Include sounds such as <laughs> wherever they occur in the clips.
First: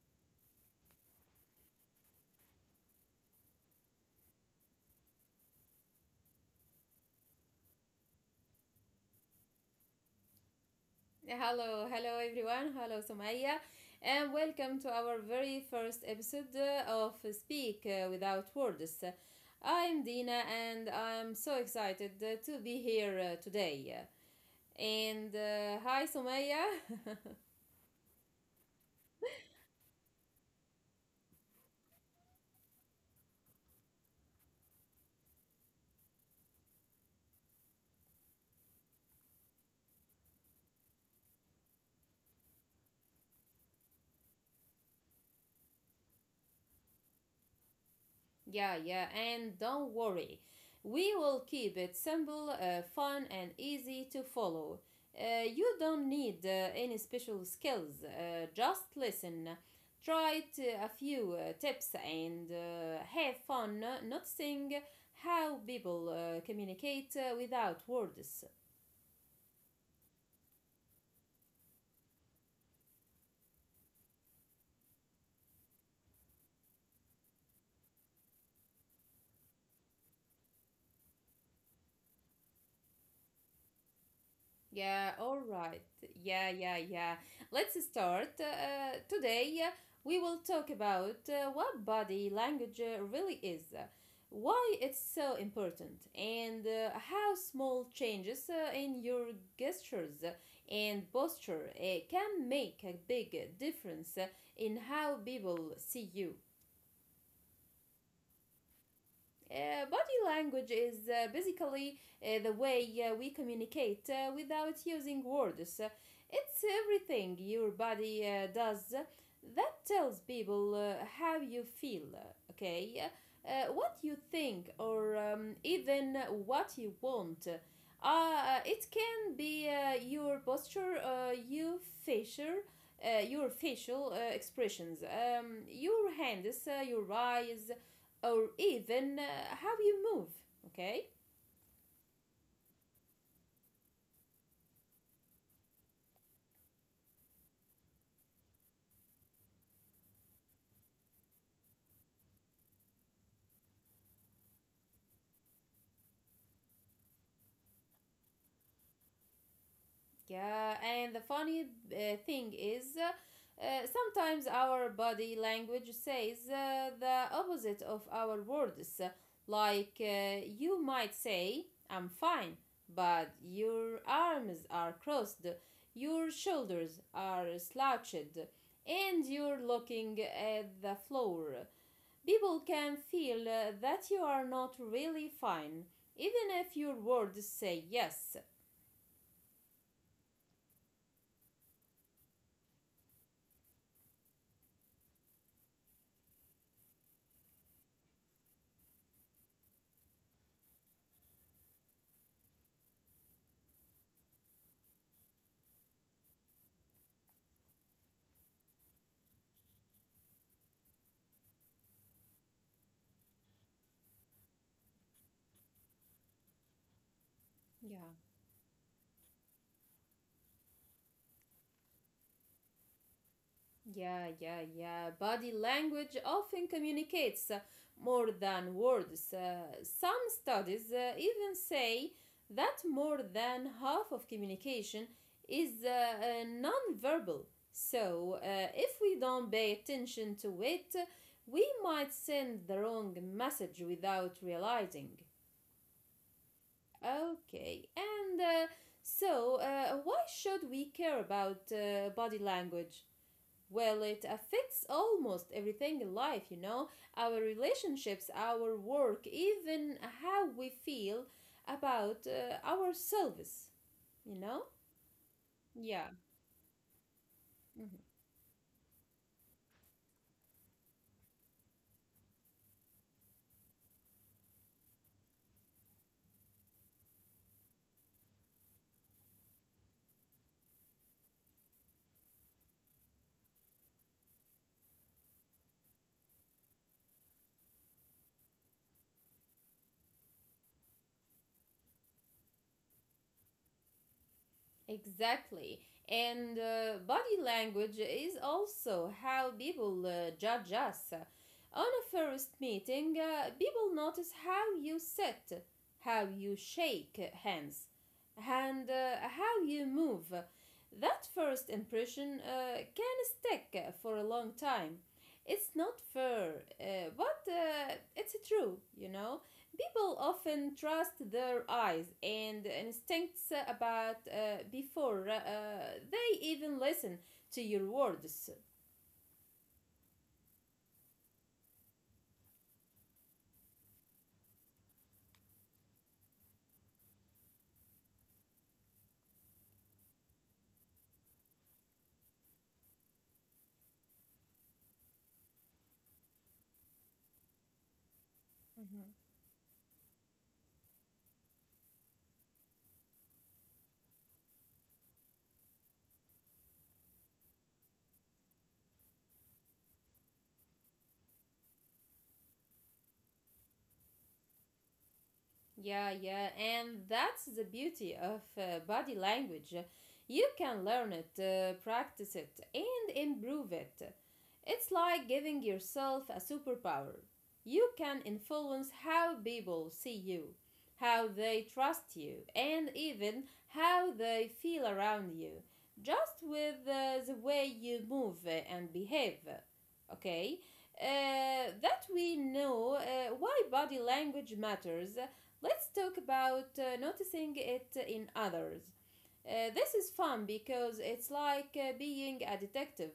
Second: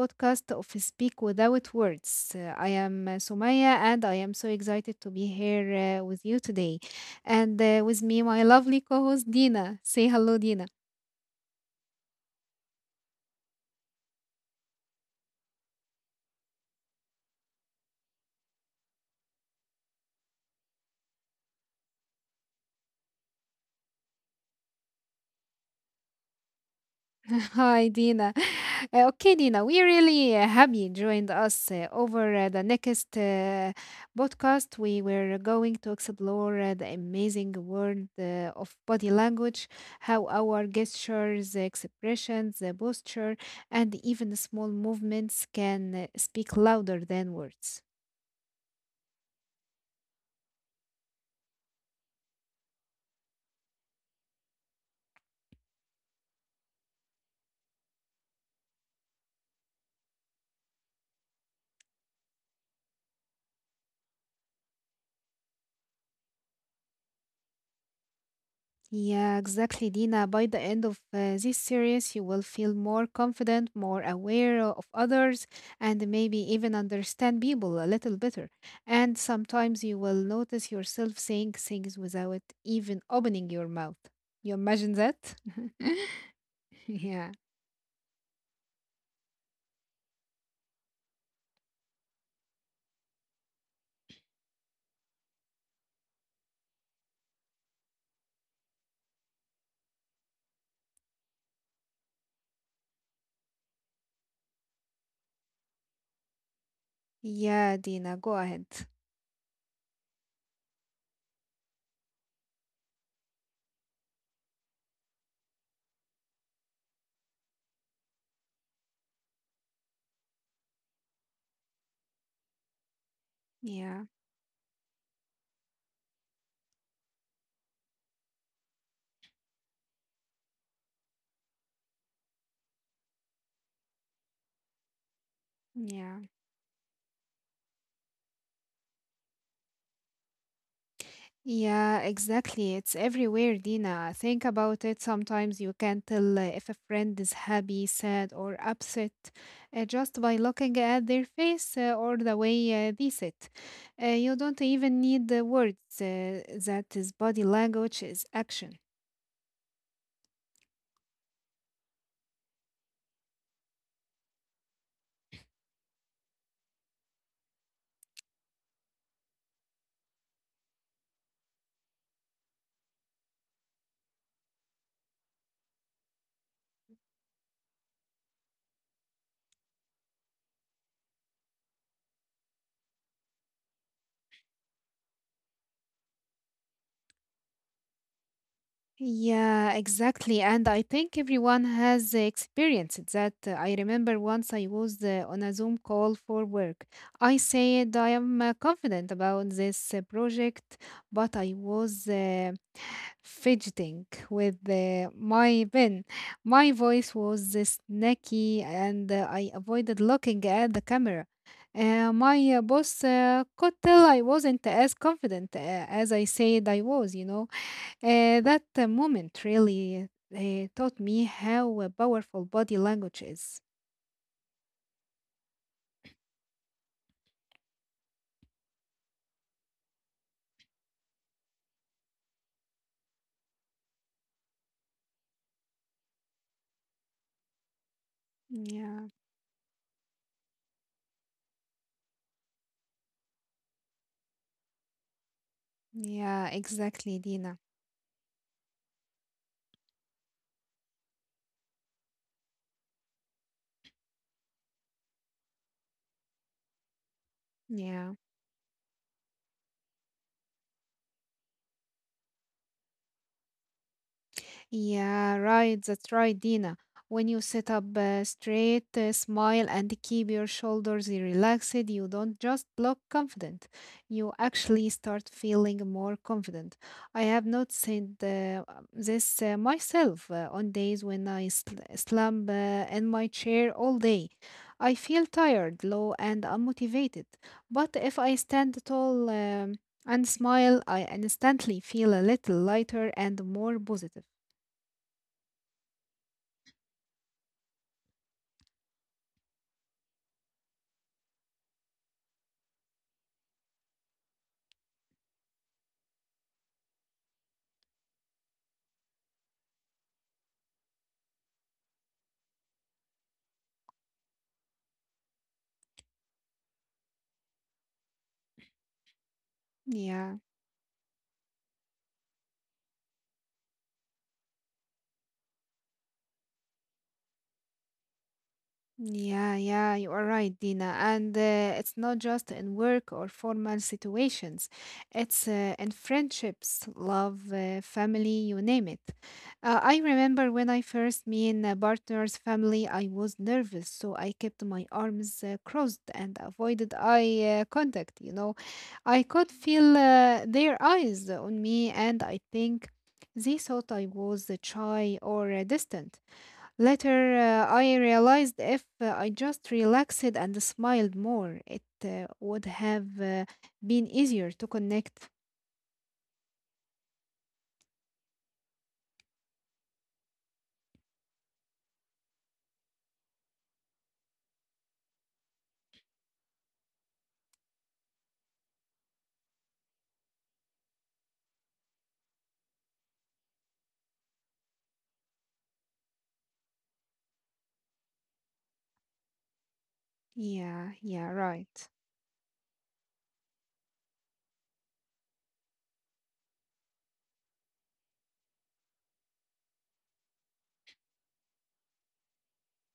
podcast of Speak Without Words. I am Sumaya, and I am so excited to be here with you today. And with me, my lovely co host, Dina. Say hello, Dina. Hello, hello everyone. Hello Sumaya, and welcome to our very first episode of Speak Without Words. I'm Dina, and I'm so excited to be here today. And hi Sumaya. <laughs> Hi, Dina. Okay, Dina, we really happy you joined us over the next podcast. We were going to explore the amazing world of body language, how our gestures, expressions, posture, and even small movements can speak louder than words. Yeah, yeah, and don't worry. We will keep it simple, fun, and easy to follow. You don't need any special skills. Just listen, a few tips, and have fun noticing how people communicate without words. Yeah, exactly, Dina. By the end of this series, you will feel more confident, more aware of others, and maybe even understand people a little better. And sometimes you will notice yourself saying things without even opening your mouth. You imagine Yeah, all that? <laughs> right. Yeah, yeah, yeah. Yeah. Let's start. Today, we will talk about what body language really is, why it's so important, and how small changes in your gestures and posture can make a big difference in how people see you. Yeah, Dina, go ahead. Body language is basically the way we communicate without using words. It's everything your body does that tells people how you feel, okay? What you Yeah. think, or even what you want. It can be your posture, your facial, your facial expressions, your Yeah. hands, your eyes, or even how you move, okay. Yeah, exactly. It's everywhere, Dina. Think about it. Sometimes you can tell if a friend is happy, sad, or upset just by looking at their face or the way they sit. You don't even need the words. That is body language, is action. Yeah, and the funny thing is, sometimes our body language says the opposite of our words, like you might say I'm fine, but your arms are crossed, your shoulders are slouched, and you're looking at the floor. People can feel that you are not really fine, even if your words say yes. Yeah, exactly. And I think everyone has experienced that. I remember once I was on a Zoom call for work. I said I am confident about this project, but I was fidgeting with my pen. My voice was snaky, and I avoided looking at the camera. My boss could tell I wasn't as confident as I said I was, you know. Yeah, That moment really taught me how powerful body language is. yeah, yeah, yeah. Body language often communicates more than words. Some studies even say that more than half of communication is nonverbal. So, if we Yeah, don't pay attention to it, we might send the wrong message without realizing. yeah, exactly, Dina. Okay, and so why should we care about body language? Well, it affects almost everything in life, you know, our Yeah. relationships, our work, even how we feel about ourselves, you know? Yeah, right. Yeah. That's right, Dina. When you sit Mm-hmm. up straight, smile, and keep your shoulders relaxed, you don't just look confident. You actually start feeling more confident. I have noticed this myself on days when I slump in my chair all day. I feel tired, low, and unmotivated. But if I stand tall and smile, I instantly feel a little lighter and more positive. Exactly. And body language is also how people judge us. On a first meeting, people notice how you sit, how you shake hands, and how you move. That first impression can stick for a long time. It's not fair, but it's true, you know. People Yeah, often trust their eyes and instincts about before they even listen to your words. yeah, yeah, you are right, Dina. And it's not just in work or formal situations, it's in friendships, love, family, you name it. I remember when I first met a partner's family, I was nervous, so I kept my arms crossed and avoided eye contact, you know. Mm-hmm. I could feel their eyes on me, and I think they thought I was shy or distant. Later, I realized if I just relaxed and smiled more, it would have been easier to connect. Yeah, yeah, and that's the beauty of body language. You can learn it, practice it, and improve it. It's like giving yourself a superpower. You can influence how people see you, how they trust you, and even how they feel around you, just with the way you move and behave. Okay? Yeah, yeah, That right. we know why body language matters. Let's talk about noticing it in others. This is fun because it's like being a detective.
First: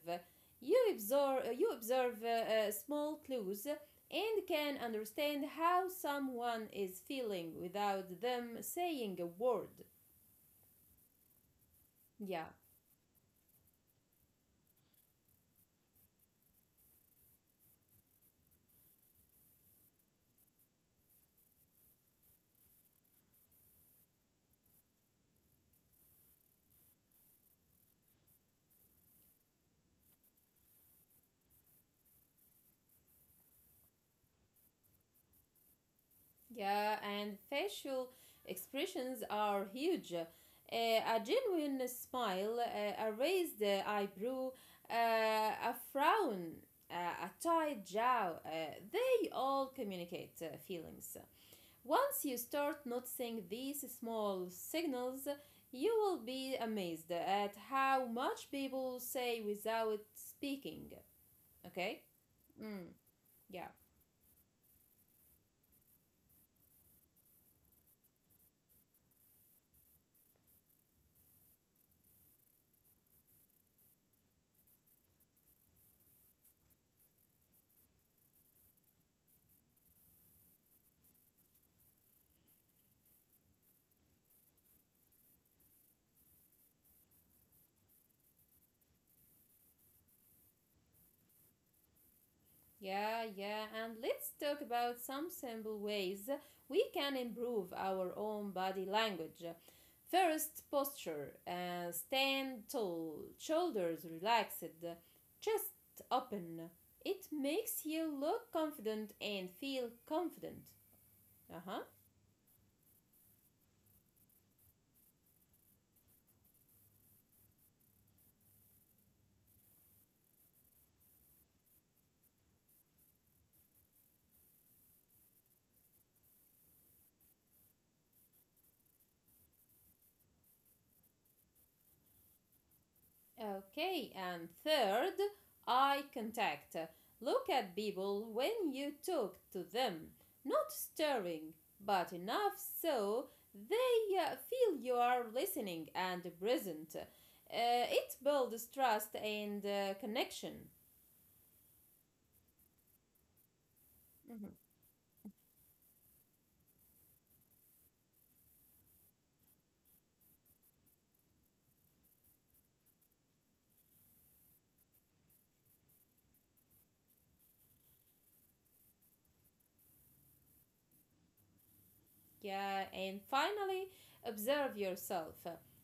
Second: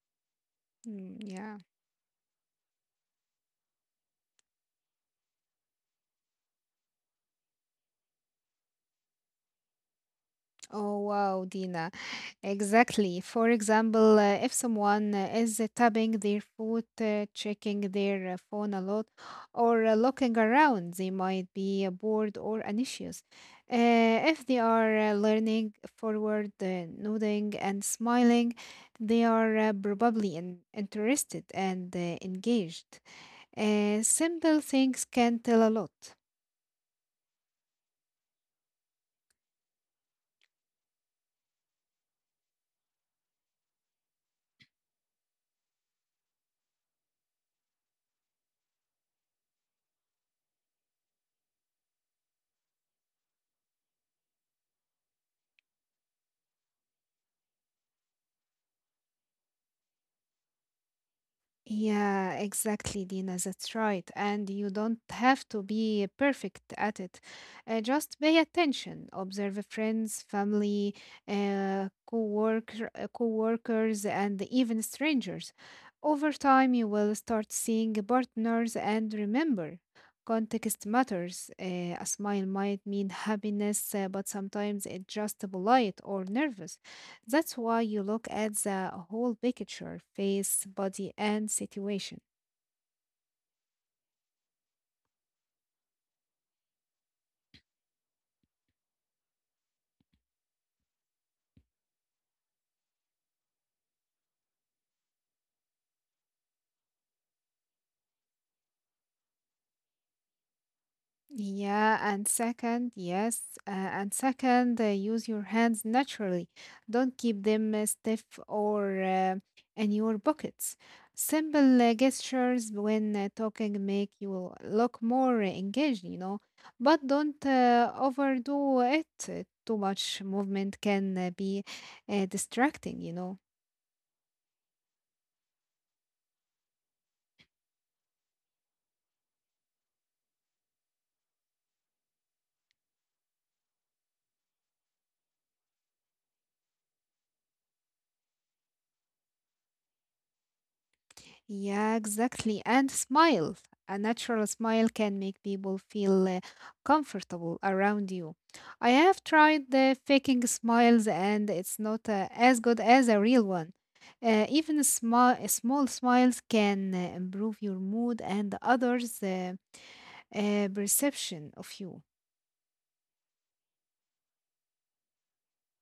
Mm, yeah. You observe small clues and can understand how someone is feeling without them saying a word. Oh wow, Dina. Yeah. Exactly. For example, if someone is tapping their foot, checking their phone a lot, or looking around, they might be bored or anxious. Uh, if they are learning forward, nodding, and smiling, they are probably interested and engaged. Simple things can tell a lot. Yeah, and facial expressions are huge. A genuine smile, a raised eyebrow, uh, a frown, uh, a tight jaw, they all communicate feelings. Once you start noticing these small signals, you will be amazed at how much people say without speaking. Okay? Yeah, Mm, exactly, Dina. yeah. That's right. And you don't have to be perfect at it. Just pay attention. Observe friends, family, co-workers, and even strangers. Over time, you will start seeing partners and remember, context matters. A smile might mean happiness, but sometimes it's just polite or nervous. That's why you look at the whole picture face, body, and situation. Yeah, yeah, and let's talk about some simple ways we can improve our own body language. First, posture. Stand tall, shoulders relaxed, chest open. It makes you look confident and feel confident. Uh huh. Yeah, and second, yes, and second, use your hands naturally. Don't keep them stiff or in your pockets. Simple gestures when talking make you look more engaged, you know, but don't overdo it. Too much movement can be distracting, you know. Okay, and third, eye contact. Look at people when you talk to them. Not staring, but enough so they feel you are listening and present. It builds trust and connection. Yeah, exactly. And smile. A natural smile can make people feel comfortable around you. I have tried the faking smiles, and it's not as good as a real one. Even small smiles can improve your mood and others' perception of you. Yeah, and finally, observe yourself.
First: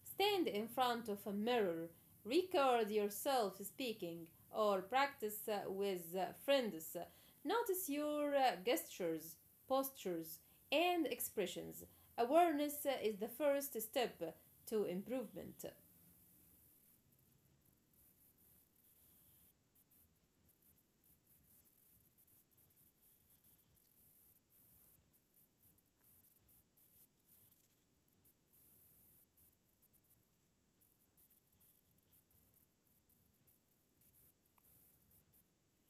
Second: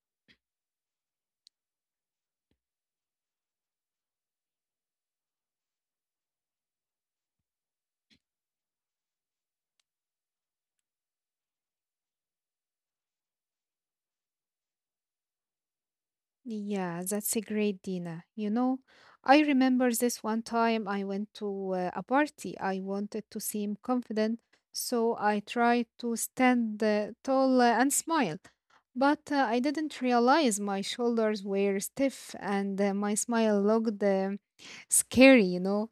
Stand in front of a mirror. Record yourself speaking or practice with friends. Notice your gestures, postures, and expressions. Awareness is the first step to improvement. Yeah, that's a great Dina. You know, I remember this one time I went to a party. I wanted to seem confident, so I tried to stand tall and smile. But I didn't realize my shoulders were stiff and my smile looked scary, you know.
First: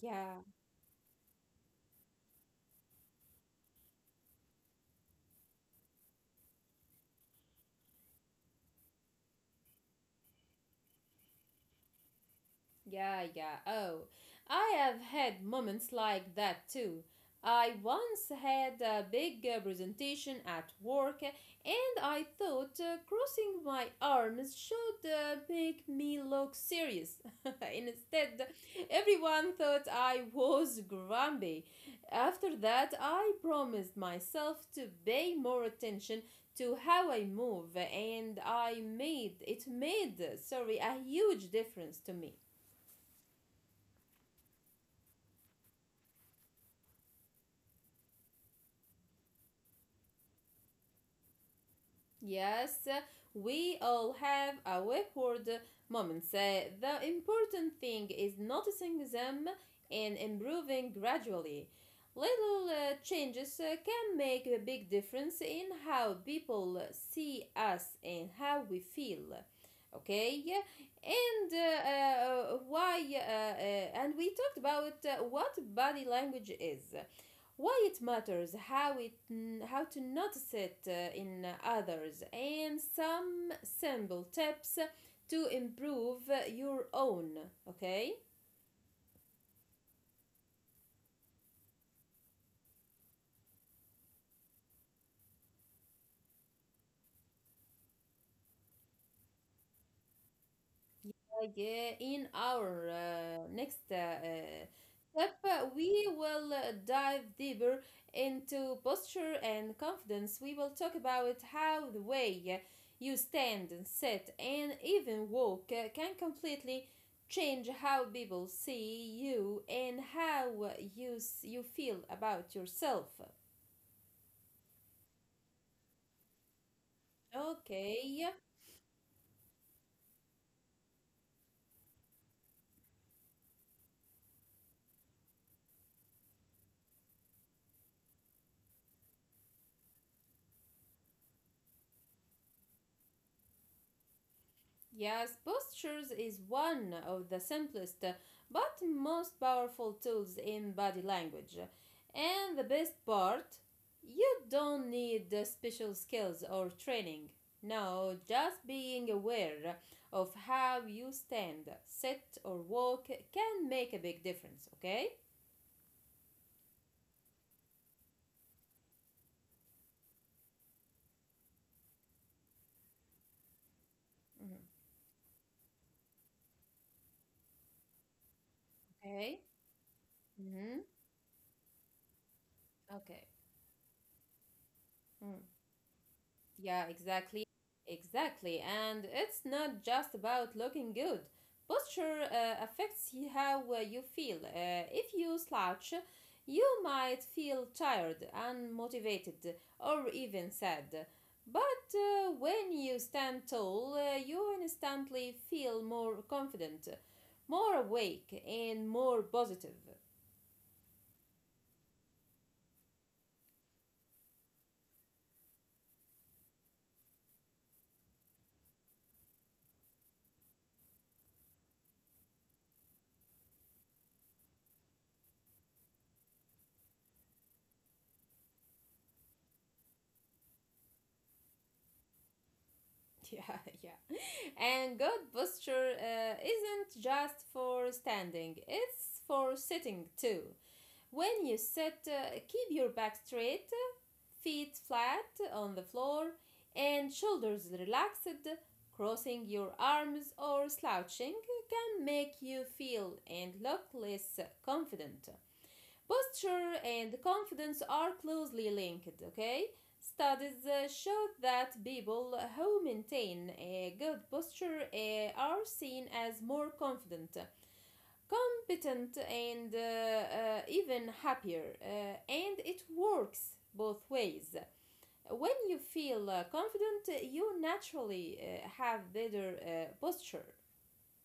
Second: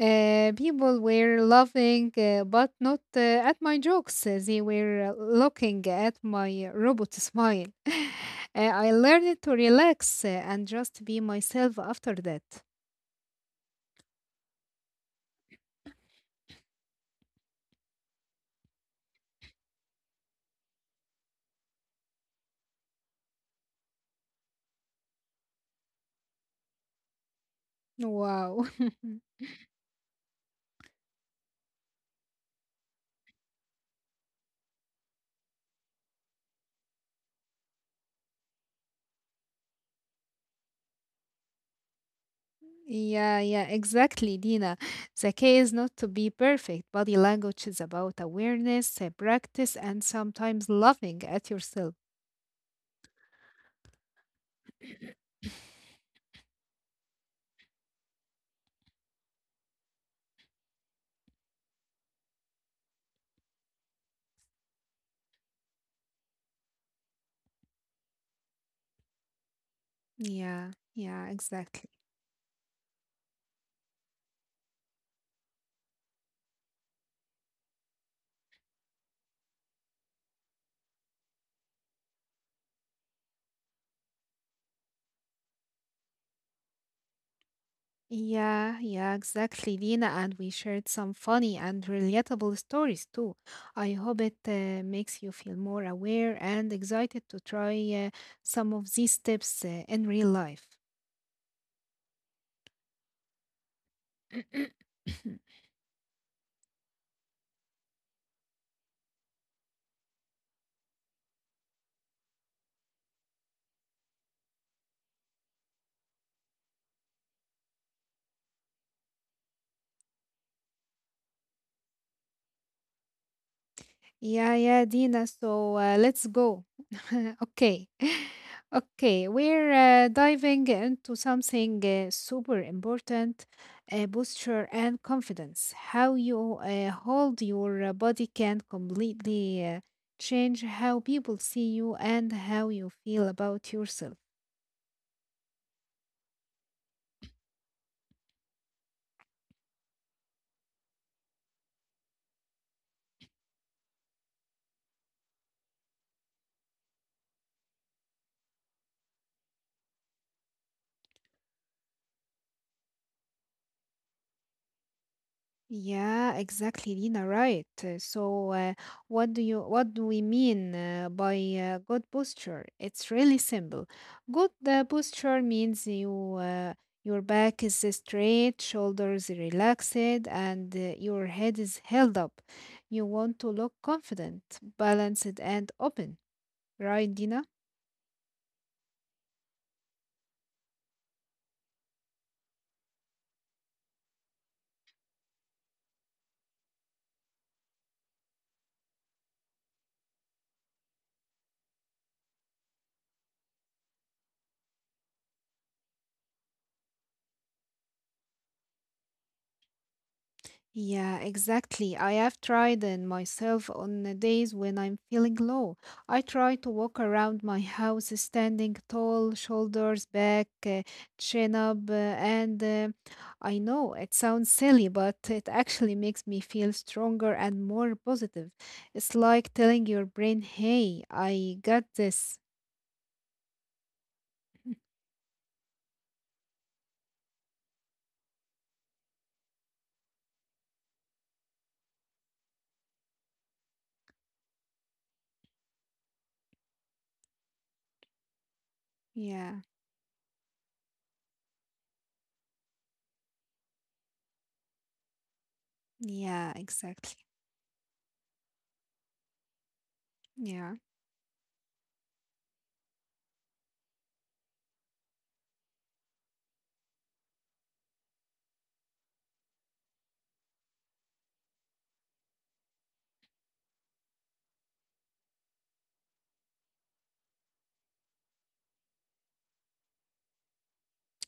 Yeah. People were laughing, but not at my jokes. They were looking at my robot smile. <laughs> I learned to relax and just be myself after that. Yeah, yeah. Oh, I have had moments like that too. I once had a big presentation at work and I thought crossing my arms should make me look serious. <laughs> Instead, Wow. <laughs> everyone thought I was grumpy. After that, I promised myself to pay more attention to how I move and I sorry, a huge difference to me. Yeah, yeah, exactly, Dina. The key is not to be perfect. Body language is about awareness, practice, and sometimes laughing at yourself. Yes, we all have awkward moments. The important thing is noticing them and improving gradually. Little changes can make a big difference in how people see us and how we feel. Okay, Yeah, yeah, and exactly. Why? And we talked about what body language is, why it matters, how to notice it in others, and some simple tips to improve your own. Okay. Yeah, yeah, exactly, Dina. And we shared some funny and relatable stories too. I hope it makes you feel more aware and excited to try uh, some of these tips in real life. Yeah, in our next <clears throat> step, we will dive deeper into posture and confidence. We will talk about how the way you stand and sit and even walk can completely change how people see you and how you feel about yourself. Yeah, yeah, Dina. So let's go. <laughs> Okay. <laughs> Okay. Okay, we're diving into something super important posture and confidence. How you hold your body can completely change how people see you and how you feel about yourself. Yes, postures is one of the simplest but most powerful tools in body language. And the best part, you don't need special skills or training. No, just being aware of how you stand, sit, or walk can make a big difference, okay? Yeah, exactly, Lina, right. So, uh, what do we mean by good posture? It's really simple. Good Mhm. Posture means your back is straight, shoulders Okay? relaxed, and Mm-hmm. Your head is held up. You Okay. want to look confident, balanced, and open, Yeah, right, Dina? exactly. Exactly. And it's not just about looking good. Posture affects how you feel. If you slouch, you might feel tired, unmotivated, or even sad. But when you stand tall, you instantly feel more confident, more awake, and more positive. <laughs> Yeah, exactly. I have tried it myself on the days when I'm feeling low. I try to walk around my house standing tall, shoulders back, chin up, and I know it sounds silly, but it actually makes me feel stronger and more positive. It's like telling your brain, hey, I got this. Yeah, yeah. And good posture isn't just for standing, it's for sitting too. When you sit, keep your back straight, feet flat on the floor, and shoulders relaxed. Crossing Yeah, your arms or slouching can make you feel and look less confident. yeah, Posture exactly. and confidence are closely linked, okay? Studies Yeah. Show that people who maintain a good posture are seen as more confident, competent, and even happier. And it works both ways. When you feel confident, you naturally have better posture.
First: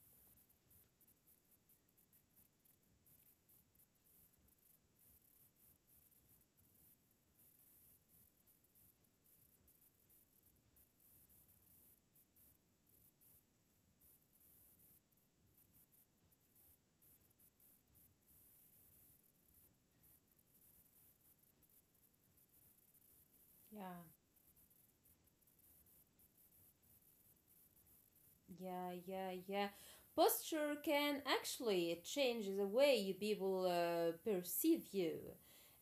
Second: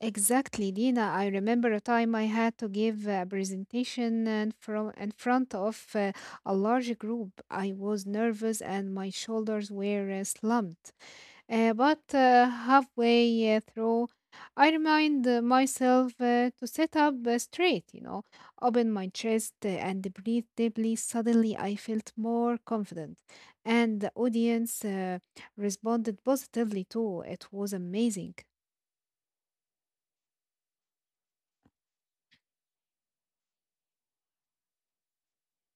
Exactly, Dina. I remember a time I had to give a presentation in front of a large group. I was nervous and my shoulders were slumped. But halfway through, I remind myself to sit up straight, you know, open my chest and breathe deeply. Suddenly, I felt more confident, Yeah. and the audience responded positively too. It was amazing. Yeah, yeah, yeah. Posture can actually change the way you people perceive you.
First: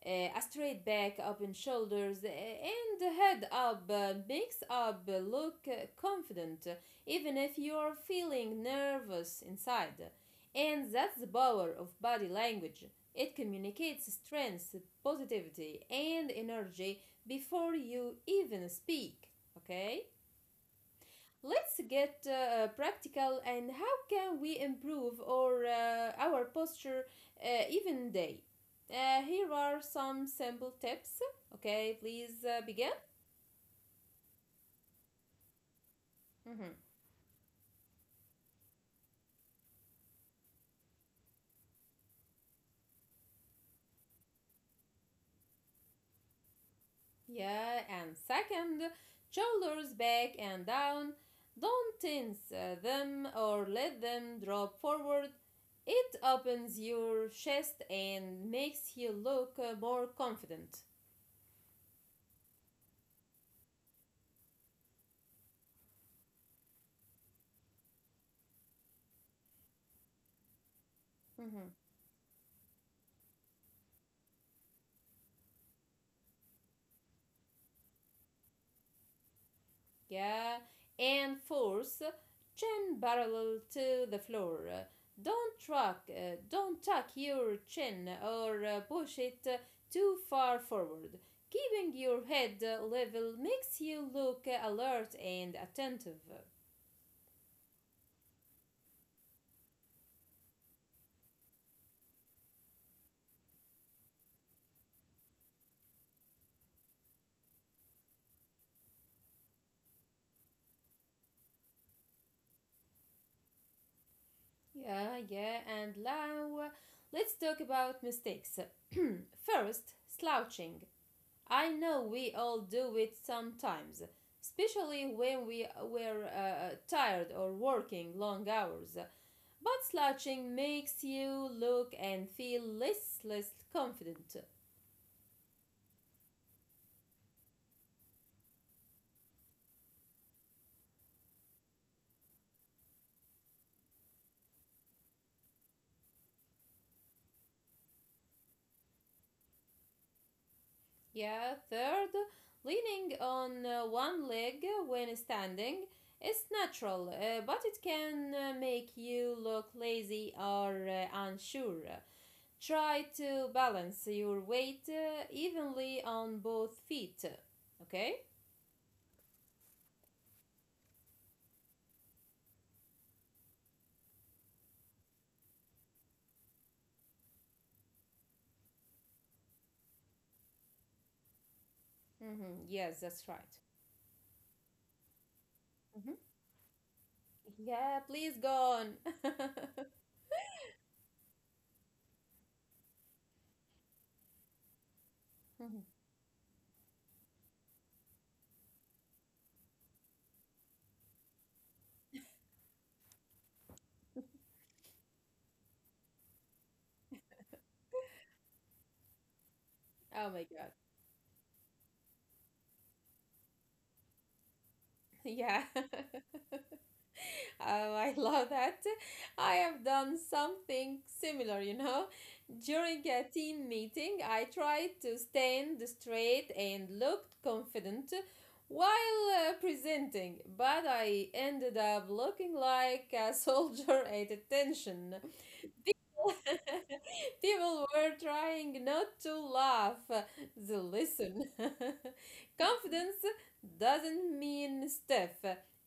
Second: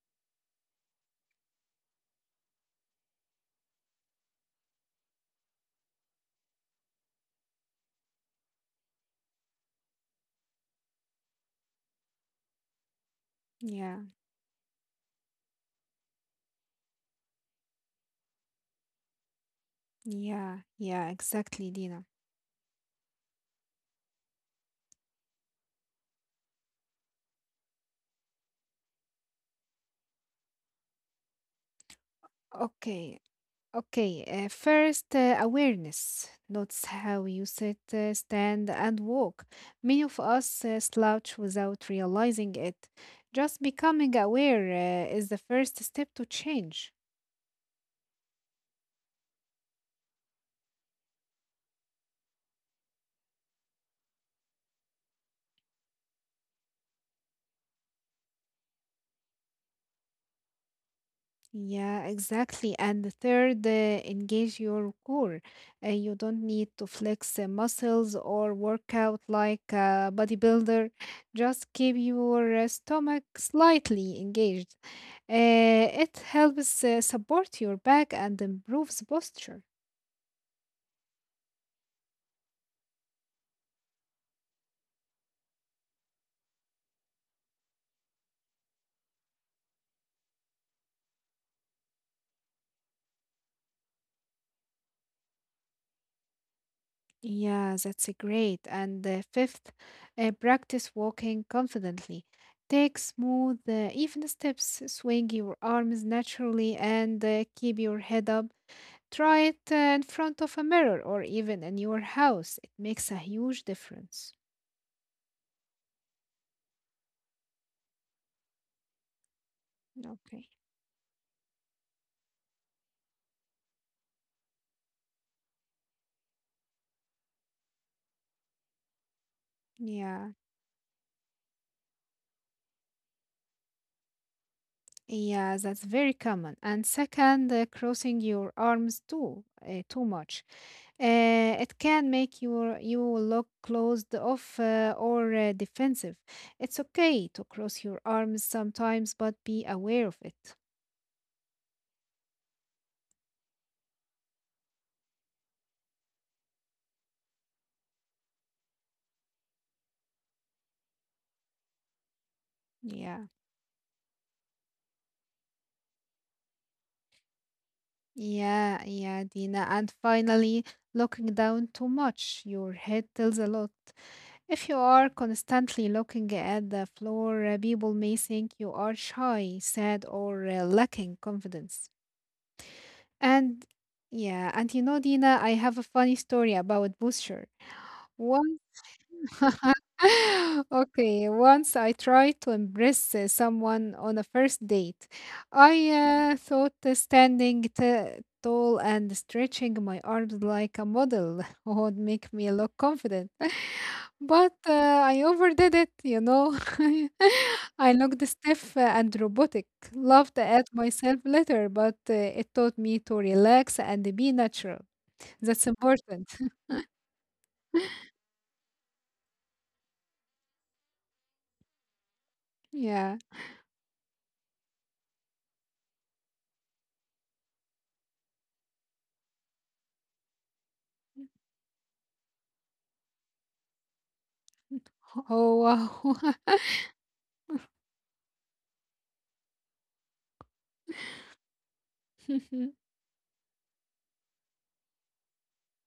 A straight back, open shoulders, and the head up makes up look confident, even if you're feeling nervous inside. And that's the power of body language. It Yeah. communicates strength, positivity, and energy before you even speak. Okay? Yeah, yeah, exactly, Let's Dina. get practical, and how can we improve our posture even day? Here are some simple tips. Okay, please begin. Okay, okay. First, awareness. Mhm. Notice how you sit, stand, and walk. Many of us slouch without realizing it. Just becoming aware is the first step to change. Yeah, and second, shoulders back and down. Don't tense them or let them drop forward. It opens your chest and makes you look more confident. Yeah, exactly. And the third, engage your core. You don't need to flex muscles or work out like a bodybuilder. Just Mhm. keep your stomach slightly engaged. It helps support your back and improves posture. Yeah, and force chin parallel to the floor. Don't tuck your chin or push it too far forward. Keeping your head level makes you look alert and attentive. Yeah, that's great. And fifth, practice walking confidently. Take smooth, even steps, swing your arms naturally, and keep your head up. Try it in front of a mirror or even in your house. It makes a huge difference. Yeah, yeah, and now let's talk about mistakes. <clears throat> First, Okay. slouching. I know we all do it sometimes, especially when we were tired or working long hours. But Yeah, slouching makes you look and feel less confident. yeah, that's very common. And second, crossing your arms too much. It can make you look closed off or defensive. It's okay to cross your arms sometimes, but be aware of it. Yeah, third, leaning on one leg when standing is natural, but it can make you look lazy or unsure. Try Yeah, to balance your weight evenly on both feet. Okay? yeah, yeah, Dina. And finally, looking down too much, your head tells a lot. If you are constantly looking at the floor, people may think you are shy, sad, or lacking confidence. Mm-hmm. Yes, that's right. And yeah, and you know, Dina, I have a funny Hmm. story about posture. Yeah, please go Once on. <laughs> <laughs> Okay, once I tried to impress someone on a first date. Mhm. I thought standing tall and stretching my arms like a model <laughs> would make me look confident. <laughs> But I overdid it, you know. <laughs> I looked stiff and robotic. Oh Laughed my at God. myself later, but it taught me to relax and be natural. Yeah. That's <laughs> important. Oh, I love that. I have done something similar, you know. <laughs> During Yeah. a team meeting, I tried to stand straight and looked confident while presenting, but I ended up looking like a soldier <laughs> at attention. Oh, wow. <laughs> People were trying not to laugh. They listen. <laughs> <laughs> Confidence doesn't mean stiff,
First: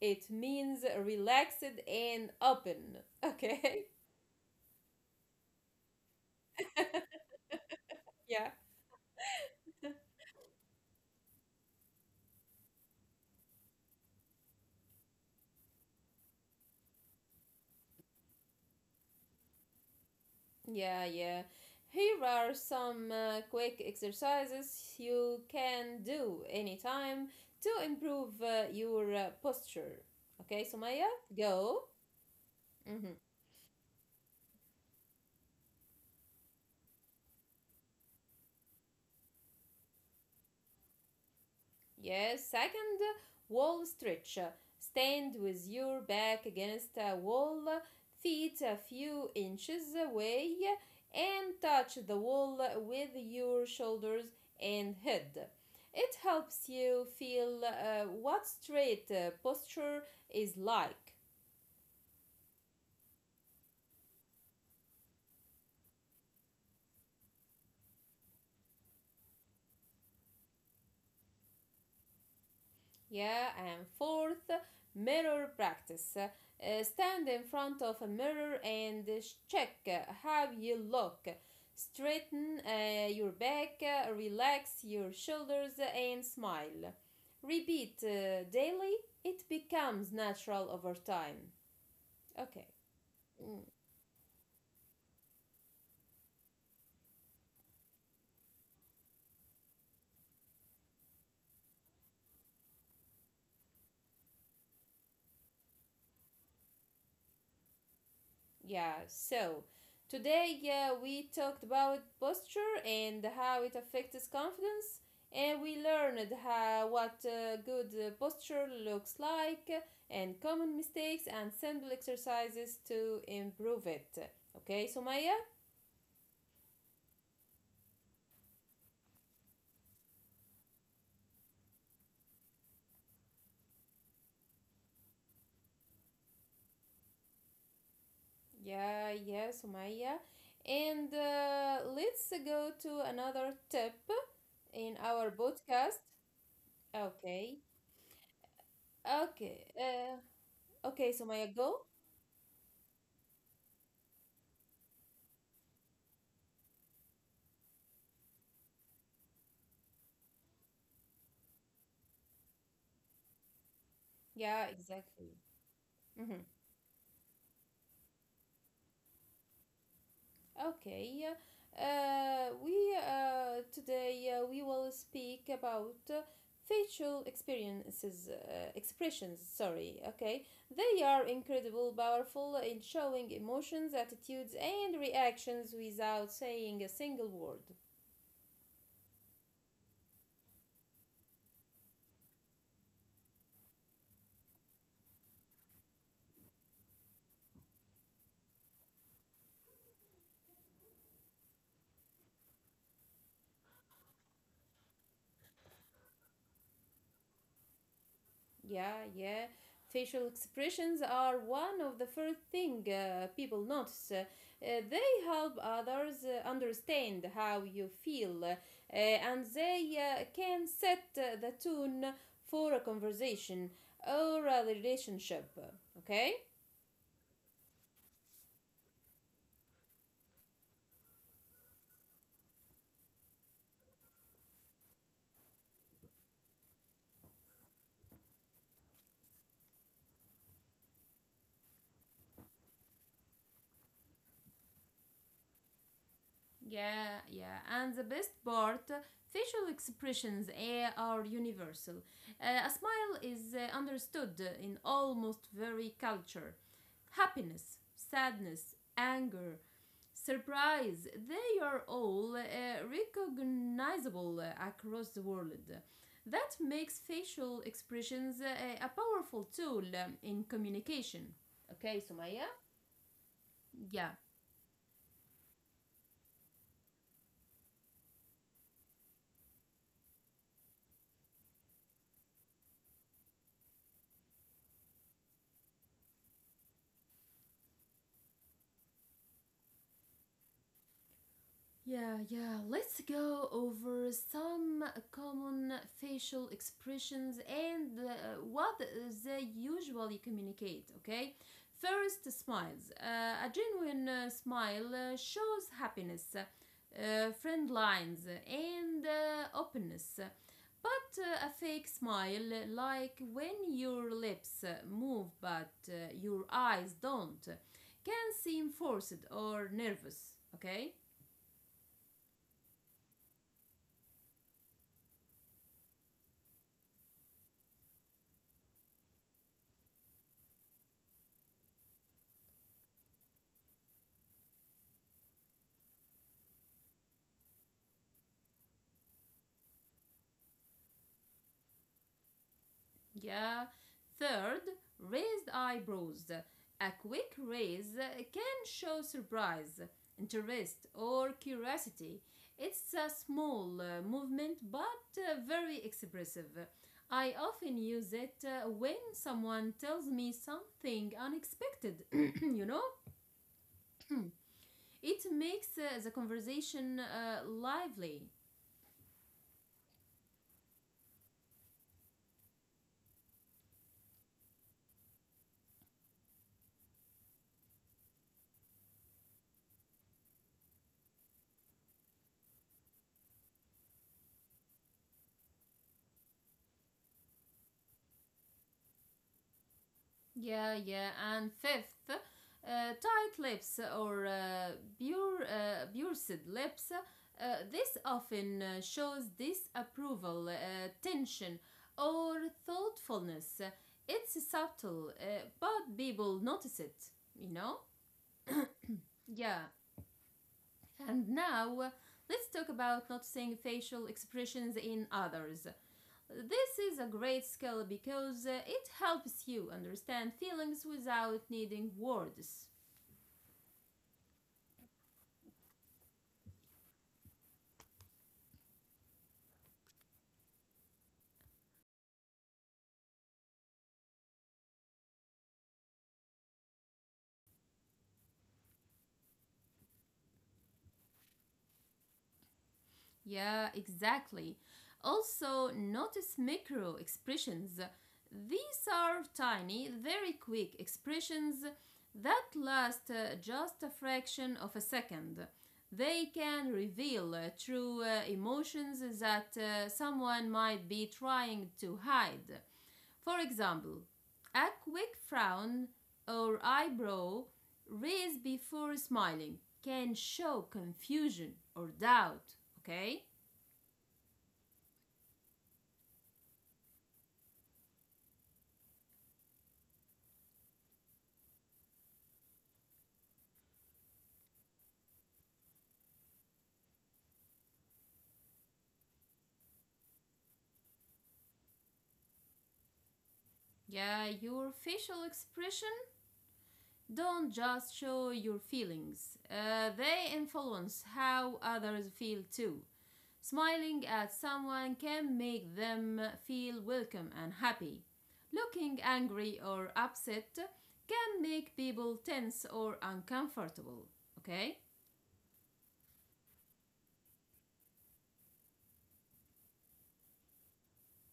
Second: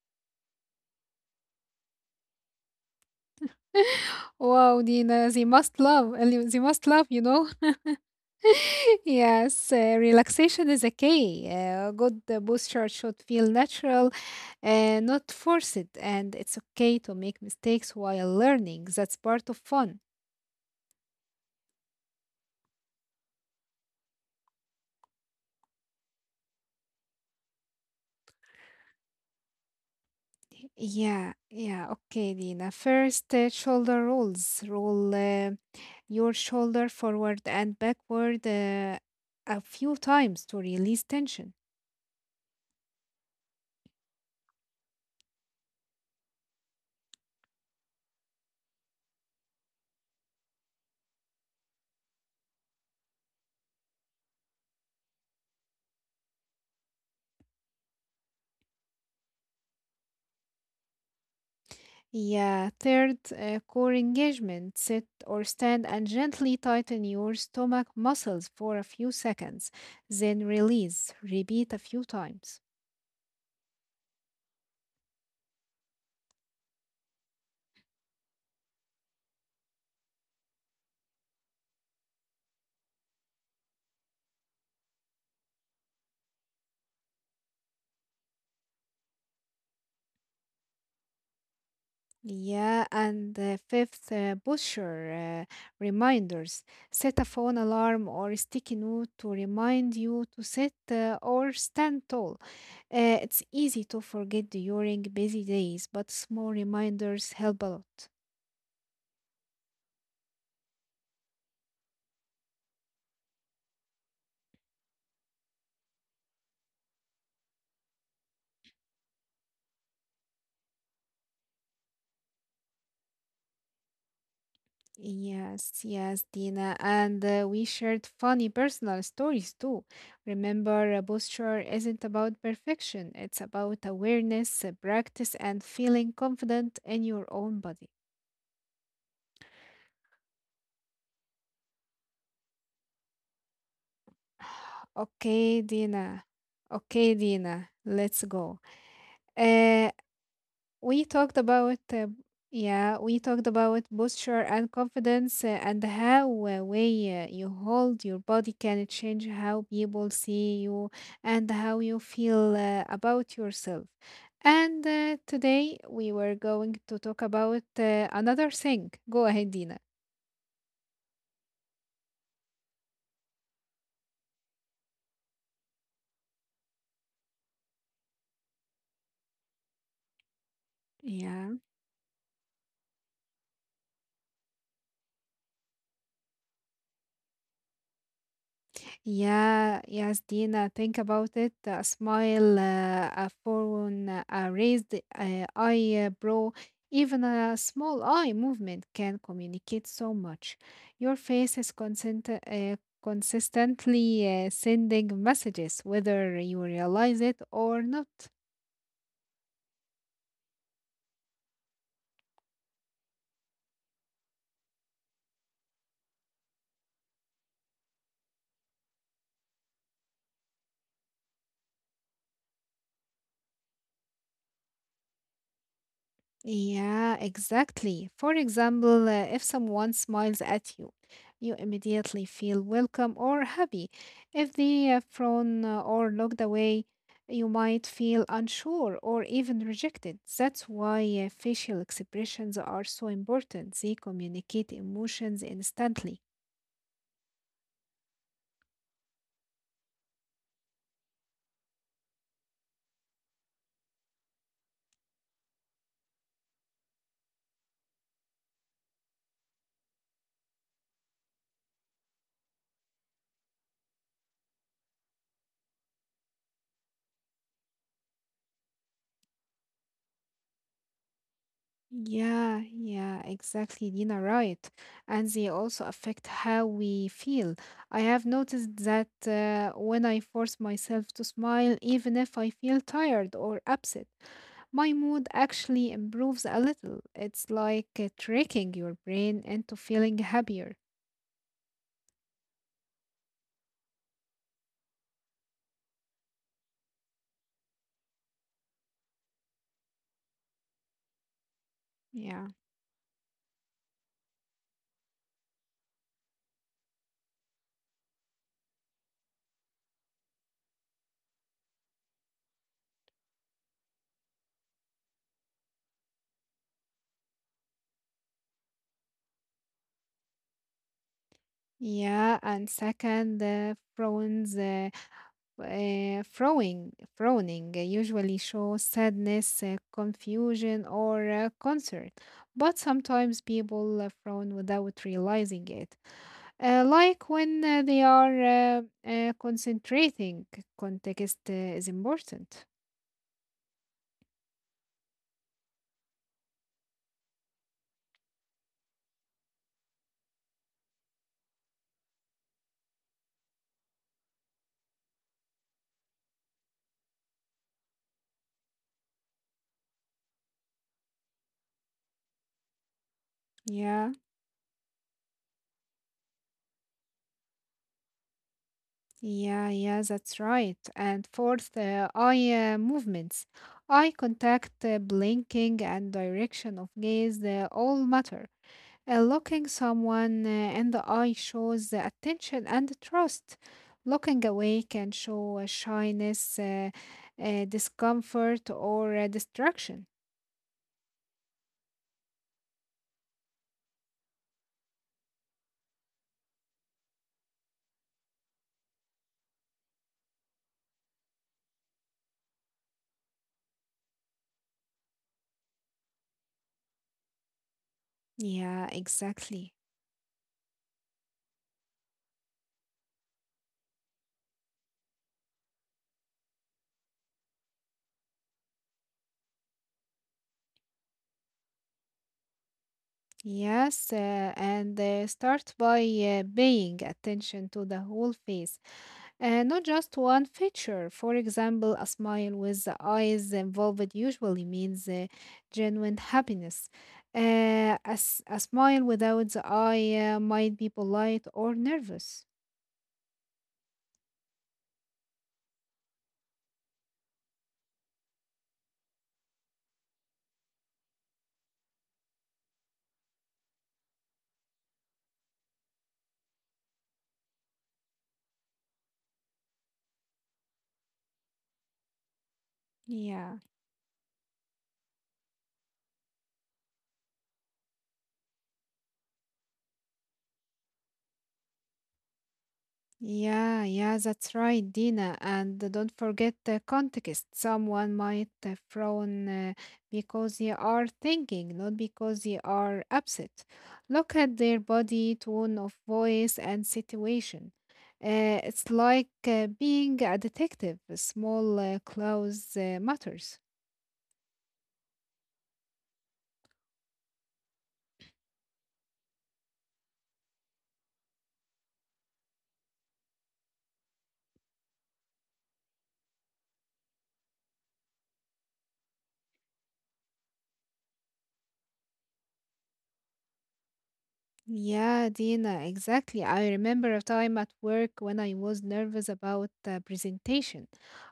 it means relaxed and open. Okay? <laughs> Wow, Dina, they must love. And you- They must love, you know. <laughs> Yeah. <laughs> Yes, relaxation is a key. Good posture should feel natural, not forced, and it's okay to make mistakes while learning. That's part of fun. Yeah, yeah. Here are some quick exercises you can do anytime to improve your posture. Okay, Sumaya, Yeah, go. yeah, okay, Dina. Mhm. First, shoulder rolls. Roll your shoulder forward and backward a few times to release tension. Yes, second, wall stretch. Stand with your back against a wall, feet a few inches away, and touch the wall with your shoulders and head. It helps you feel what straight posture is like. Yeah, third, core engagement. Sit or stand and gently tighten your stomach muscles for a few seconds, then release. Repeat a few times. Yeah, and fourth, mirror practice. Stand in front of a mirror and check how you look. Straighten your back, relax your shoulders, and smile. Repeat daily, it becomes natural over time. Okay. Yeah, and the Mm. fifth posture reminders. Set a phone alarm or sticky note to remind you to sit or stand tall. It's easy to forget during busy days, but small reminders help a lot. Yeah, so today we talked about posture and how it affects confidence, and we learned how what good posture looks like and common mistakes and simple exercises to improve it. Okay, Sumaya? Yes, yes, Dina. And we shared funny personal stories too. Remember, posture isn't about perfection, it's about awareness, practice, and feeling confident in your own body. Yeah, yeah, Sumaya. And let's go to another tip in our Okay, podcast. Dina. Okay, Okay, Dina. Let's go. okay, Uh, we okay, talked Sumaya, about go. Posture and confidence and how way you hold your body can change how people see you and how you feel about yourself. Yeah, And exactly. today we were Mhm. going to talk about another thing. Go ahead, Dina. Okay, yeah. We Today we will speak about expressions. Sorry. Okay, they are Yeah. incredible, powerful in showing emotions, attitudes, and reactions without saying a single word. Yeah, yes, Dina, think about it. A smile, a frown, a raised eyebrow, even a small eye movement can communicate so much. Your face is consistently sending messages, whether you realize it or not. Yeah, yeah. Facial expressions are one of the first thing people notice. They help others understand how you feel, and they can set the tone for a conversation or a relationship. Okay? Yeah, exactly. For example, if someone smiles at you, you immediately feel welcome or happy. If they frown or looked away, you might feel unsure or even rejected. That's why facial expressions are so important. They communicate emotions instantly. Yeah, yeah. And the best part, facial expressions are universal. A smile is understood in almost every culture. Happiness, sadness, anger, surprise, they are all recognizable across the world. That makes facial expressions a powerful tool in communication. Okay, Sumaya? Yeah, yeah, exactly, Yeah. Dina, right. And they also affect how we feel. I have noticed that when I force myself to smile, even if I feel tired or upset, my mood actually improves a little. It's like tricking your brain into feeling happier. Yeah, yeah. Let's go over some common facial expressions and what they usually communicate, okay? First, Yeah. smiles. A genuine smile shows happiness, friend lines, and openness. But a fake smile, like when your lips move but your eyes don't, can seem forced or nervous, okay? Yeah, and second, phones. Frowning usually shows sadness, confusion, or concern, but sometimes people frown without realizing it, like when they are concentrating. Context is important. Yeah. Third, raised eyebrows. A quick raise can show surprise, interest, or curiosity. It's a small movement but very expressive. I often use it when someone tells me something unexpected, <clears throat> you know? Yeah. <clears throat> It makes the conversation lively. Yeah, yeah, that's right. And fourth, eye movements, eye contact, blinking, and direction of gaze they all matter. Looking someone in the eye shows the attention and trust. Looking away can show shyness, discomfort, or distraction. Yeah, yeah. And fifth, tight lips or pursed lips. This often shows disapproval, tension, or thoughtfulness. It's subtle, but people notice it, you know? Yeah, Yeah. exactly. And now let's talk about noticing facial expressions in others. This is a great skill because it helps you understand feelings without needing words. Yes, and start by paying attention to the whole face. Not just one feature. For example, a smile with the eyes involved usually means genuine happiness. A smile without the eye might be polite or nervous. Yeah, exactly. Also, notice micro expressions. These are tiny, very quick expressions that last just a fraction of a second. They can reveal true emotions that someone might be trying to hide. For Yeah. example, a quick frown or eyebrow raised before smiling can show confusion or doubt, okay? Yeah, yeah, that's right, Dina. And don't forget the context. Someone might frown because they are thinking, not because they are upset. Look at their body, tone of voice, and situation. It's like being a detective. Small clues matters. Yeah, your facial expression don't just show your feelings, they influence how others feel too. Smiling at someone can make them feel welcome and happy. Looking angry or upset can make people tense or uncomfortable, okay? Yeah, Dina, exactly. I remember a time at work when I was nervous about the presentation.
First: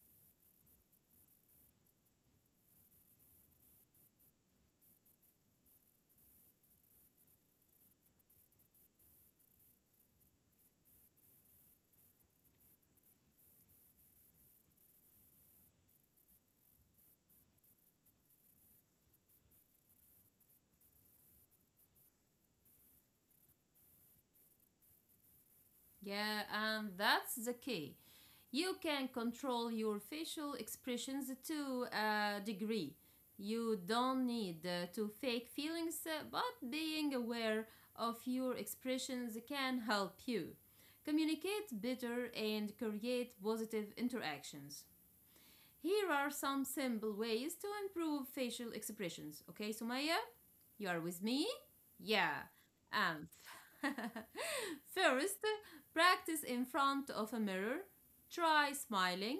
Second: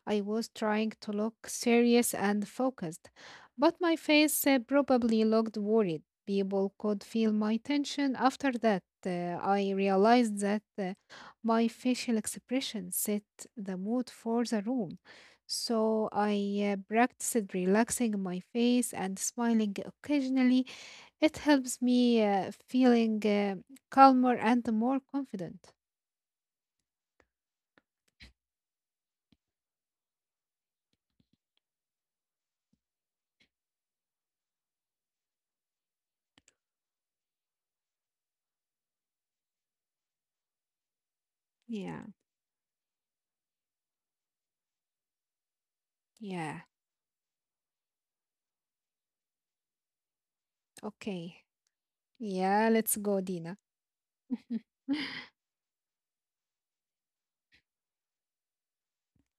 I was trying to look serious and focused, but my face probably looked worried. People could feel my tension. After that, I realized that my facial expression set the mood for the room. So I practiced relaxing my face and smiling occasionally it helps me feeling calmer and more confident. Yeah, and that's the key. You can control your facial expressions to a degree. You don't need to fake feelings, but being aware of your expressions can help you communicate Yeah, better and create positive interactions. Here are yeah. some simple ways to improve facial expressions. Okay, Sumaya, you are with Okay. me? Yeah. Yeah, let's go, Um, Dina. <laughs> <laughs> first, practice in front of a mirror. Try smiling,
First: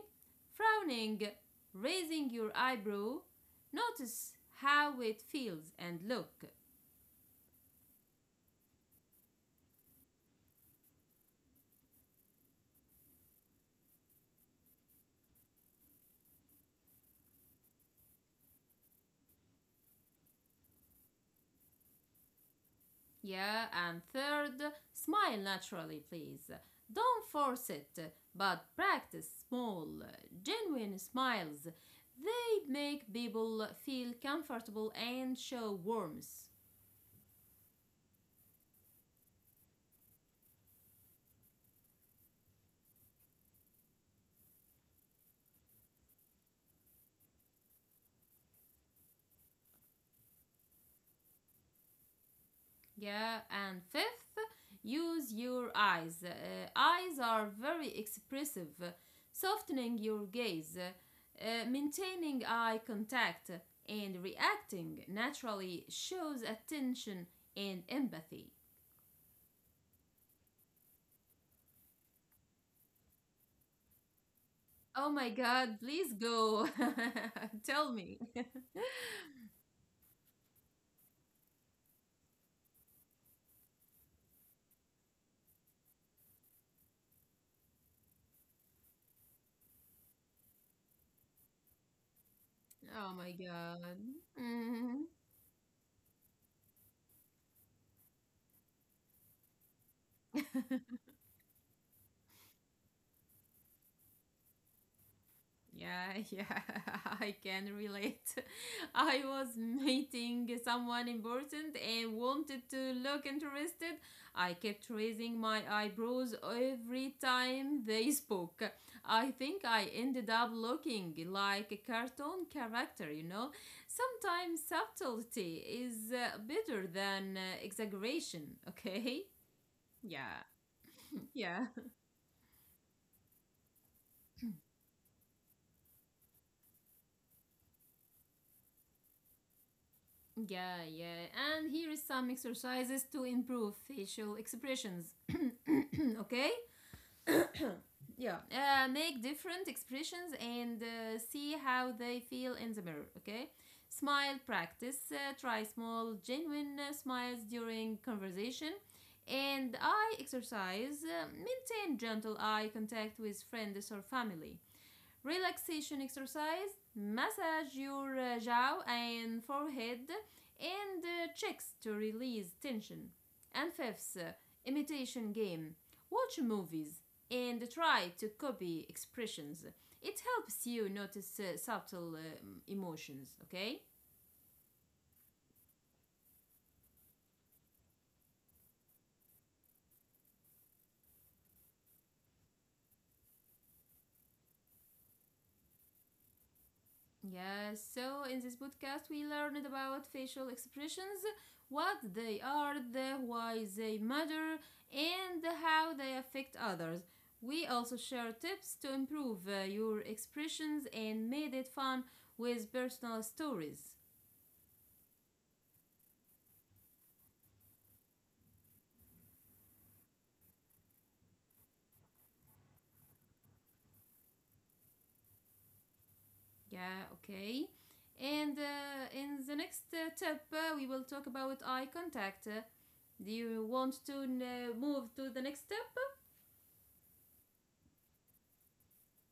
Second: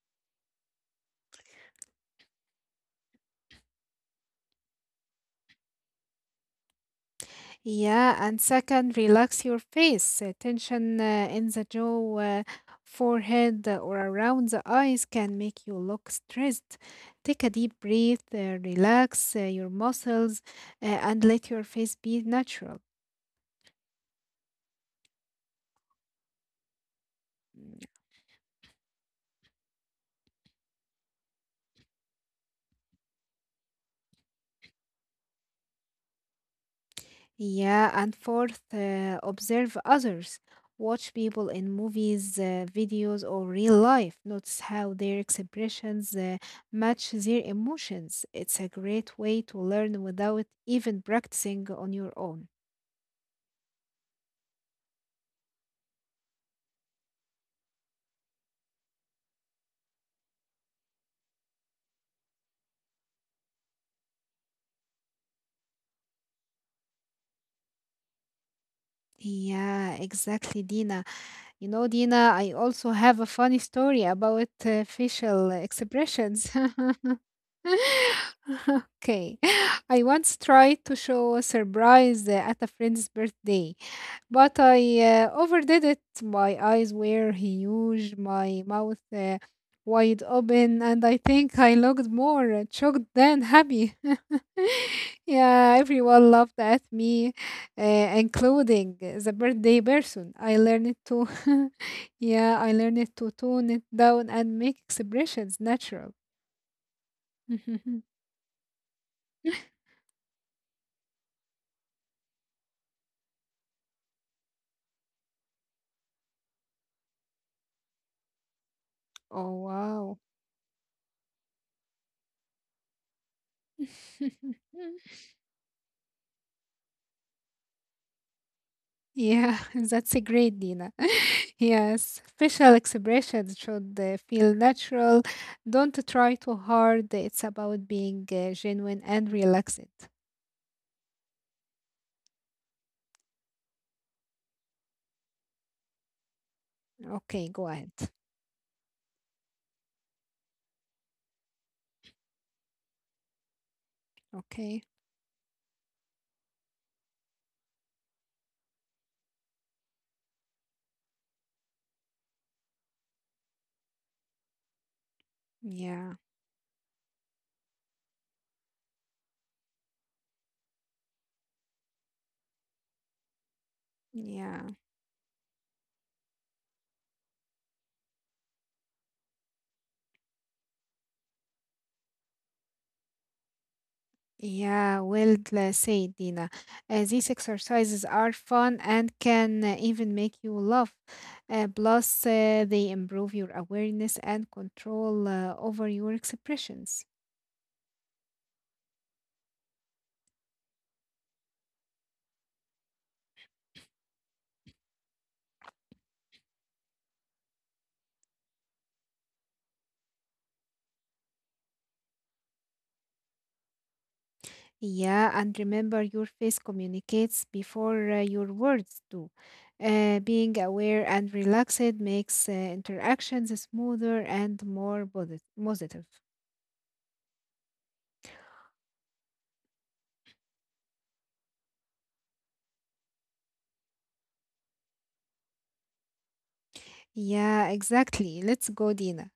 frowning, raising your eyebrow. Notice how it feels and look. Yeah, and second, relax your face. Tension in the jaw, forehead, or around the eyes can make you look stressed. Take a deep breath, relax your muscles, and let your face be natural. Yeah, and third, smile naturally, please. Don't force it, but practice small, genuine smiles make people feel comfortable and show warmth. Yeah, and fourth, observe others. Watch people in movies, videos, or real life. Notice how their expressions match their emotions. It's a great way to learn without even practicing on your own. Yeah, and fifth, use your eyes. Eyes are very expressive, softening your gaze, maintaining eye contact, and reacting naturally shows attention and empathy. Yeah, exactly, Dina. You know, Dina, I also have a funny story about Oh my facial god, please expressions. <laughs> go. <laughs> Tell me. <laughs> <laughs> Okay. <laughs> I once tried to show a surprise at a friend's birthday, but I overdid it. My eyes were huge, my mouth wide open, and I think I looked more shocked Oh my than happy. god. <laughs> Mhm. Yeah, everyone laughed at me, uh, including the birthday person. I <laughs> learned to, <laughs> yeah, I learned to tone it down and make expressions natural. Yeah, yeah, <laughs> I can <laughs> relate. <laughs> I was meeting someone important and wanted to look interested. I kept raising my eyebrows every time they spoke. I Oh, think I wow. ended up looking like a cartoon character, you know? Sometimes <laughs> subtlety is better than exaggeration, okay? Yeah, <laughs> that's a Yeah, great, Dina. <laughs> yeah. Yes, facial expressions should feel natural. Don't try too hard. It's about being genuine and relaxed. Yeah, yeah. And here is some exercises to improve facial expressions. <coughs> <clears throat> okay? Okay, go ahead. Yeah. Make different expressions and see how they feel in the mirror. Okay? Smile Okay. practice. Try small, genuine smiles during conversation. And eye exercise. Maintain gentle eye contact with friends or family. Relaxation Yeah, exercise, massage your jaw and forehead and cheeks to release tension. And fifth, yeah. imitation game. Watch movies and try to copy expressions. It helps you notice subtle emotions, okay? Yeah, well, said, Dina. These exercises are fun and can even make you laugh. Plus, they improve your awareness and control over your expressions. Yes, so in this podcast, we learned about facial expressions, what they are, why they matter, and how they affect others. We also share tips to improve your expressions and made it fun with personal stories. Yeah, and remember your face communicates before your words do. Being aware and relaxed makes interactions smoother and more positive. Yeah, okay. And in the next tip, we will talk about eye contact. Do you want to move to the next step? Yeah, exactly. Let's go, Dina.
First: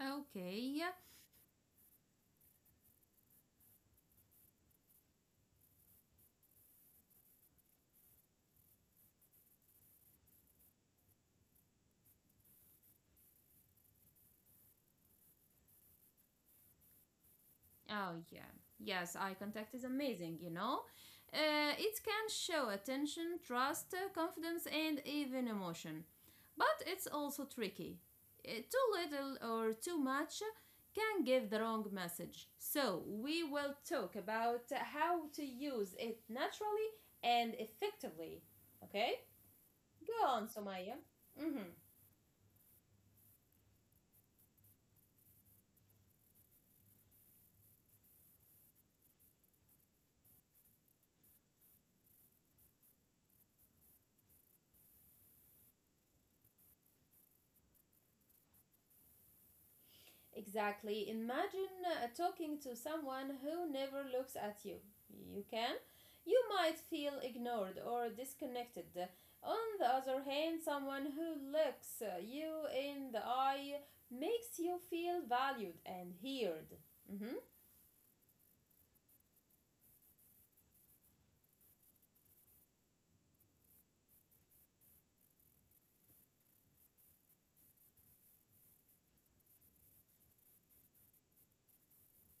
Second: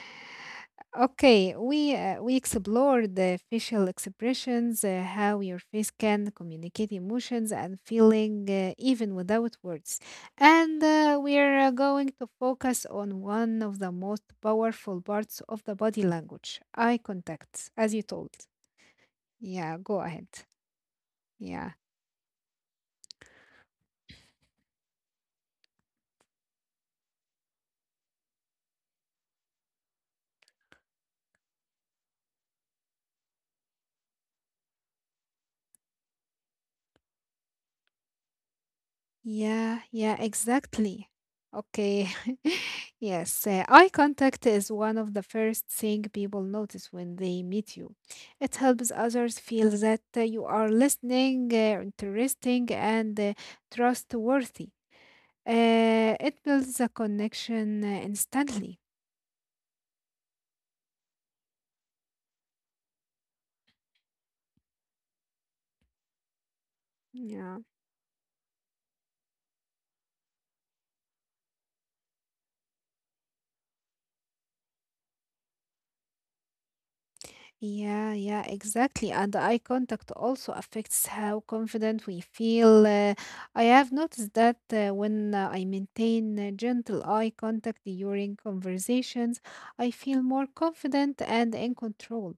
Okay. Okay, we explored the facial expressions, how your face can communicate emotions and feeling even without words. And we're going to focus on one of the most powerful parts of the body language, eye contact, as you Oh, told. yeah. Yes, eye contact Yeah, is go ahead. amazing, you know? Yeah. It can show attention, trust, confidence, and even emotion. But it's also tricky. Too little or too much can give the wrong message. So, we will talk about how to use it naturally and effectively. Okay? Yeah, yeah, Go on, Somaya. exactly. Mm-hmm. Okay. <laughs> Yes, eye contact is one of the first thing people notice when they meet you. It helps others feel that you are listening, interesting, and trustworthy. It builds a connection instantly. Exactly. Imagine talking to someone who never looks at you. You can. You might feel Yeah. ignored or disconnected. On the other hand, someone who looks you in the eye makes you feel valued and heard. Mhm. Yeah, yeah, exactly. And the eye contact also affects how confident we feel. I have noticed that when I maintain gentle eye contact during conversations, I feel more confident and in control.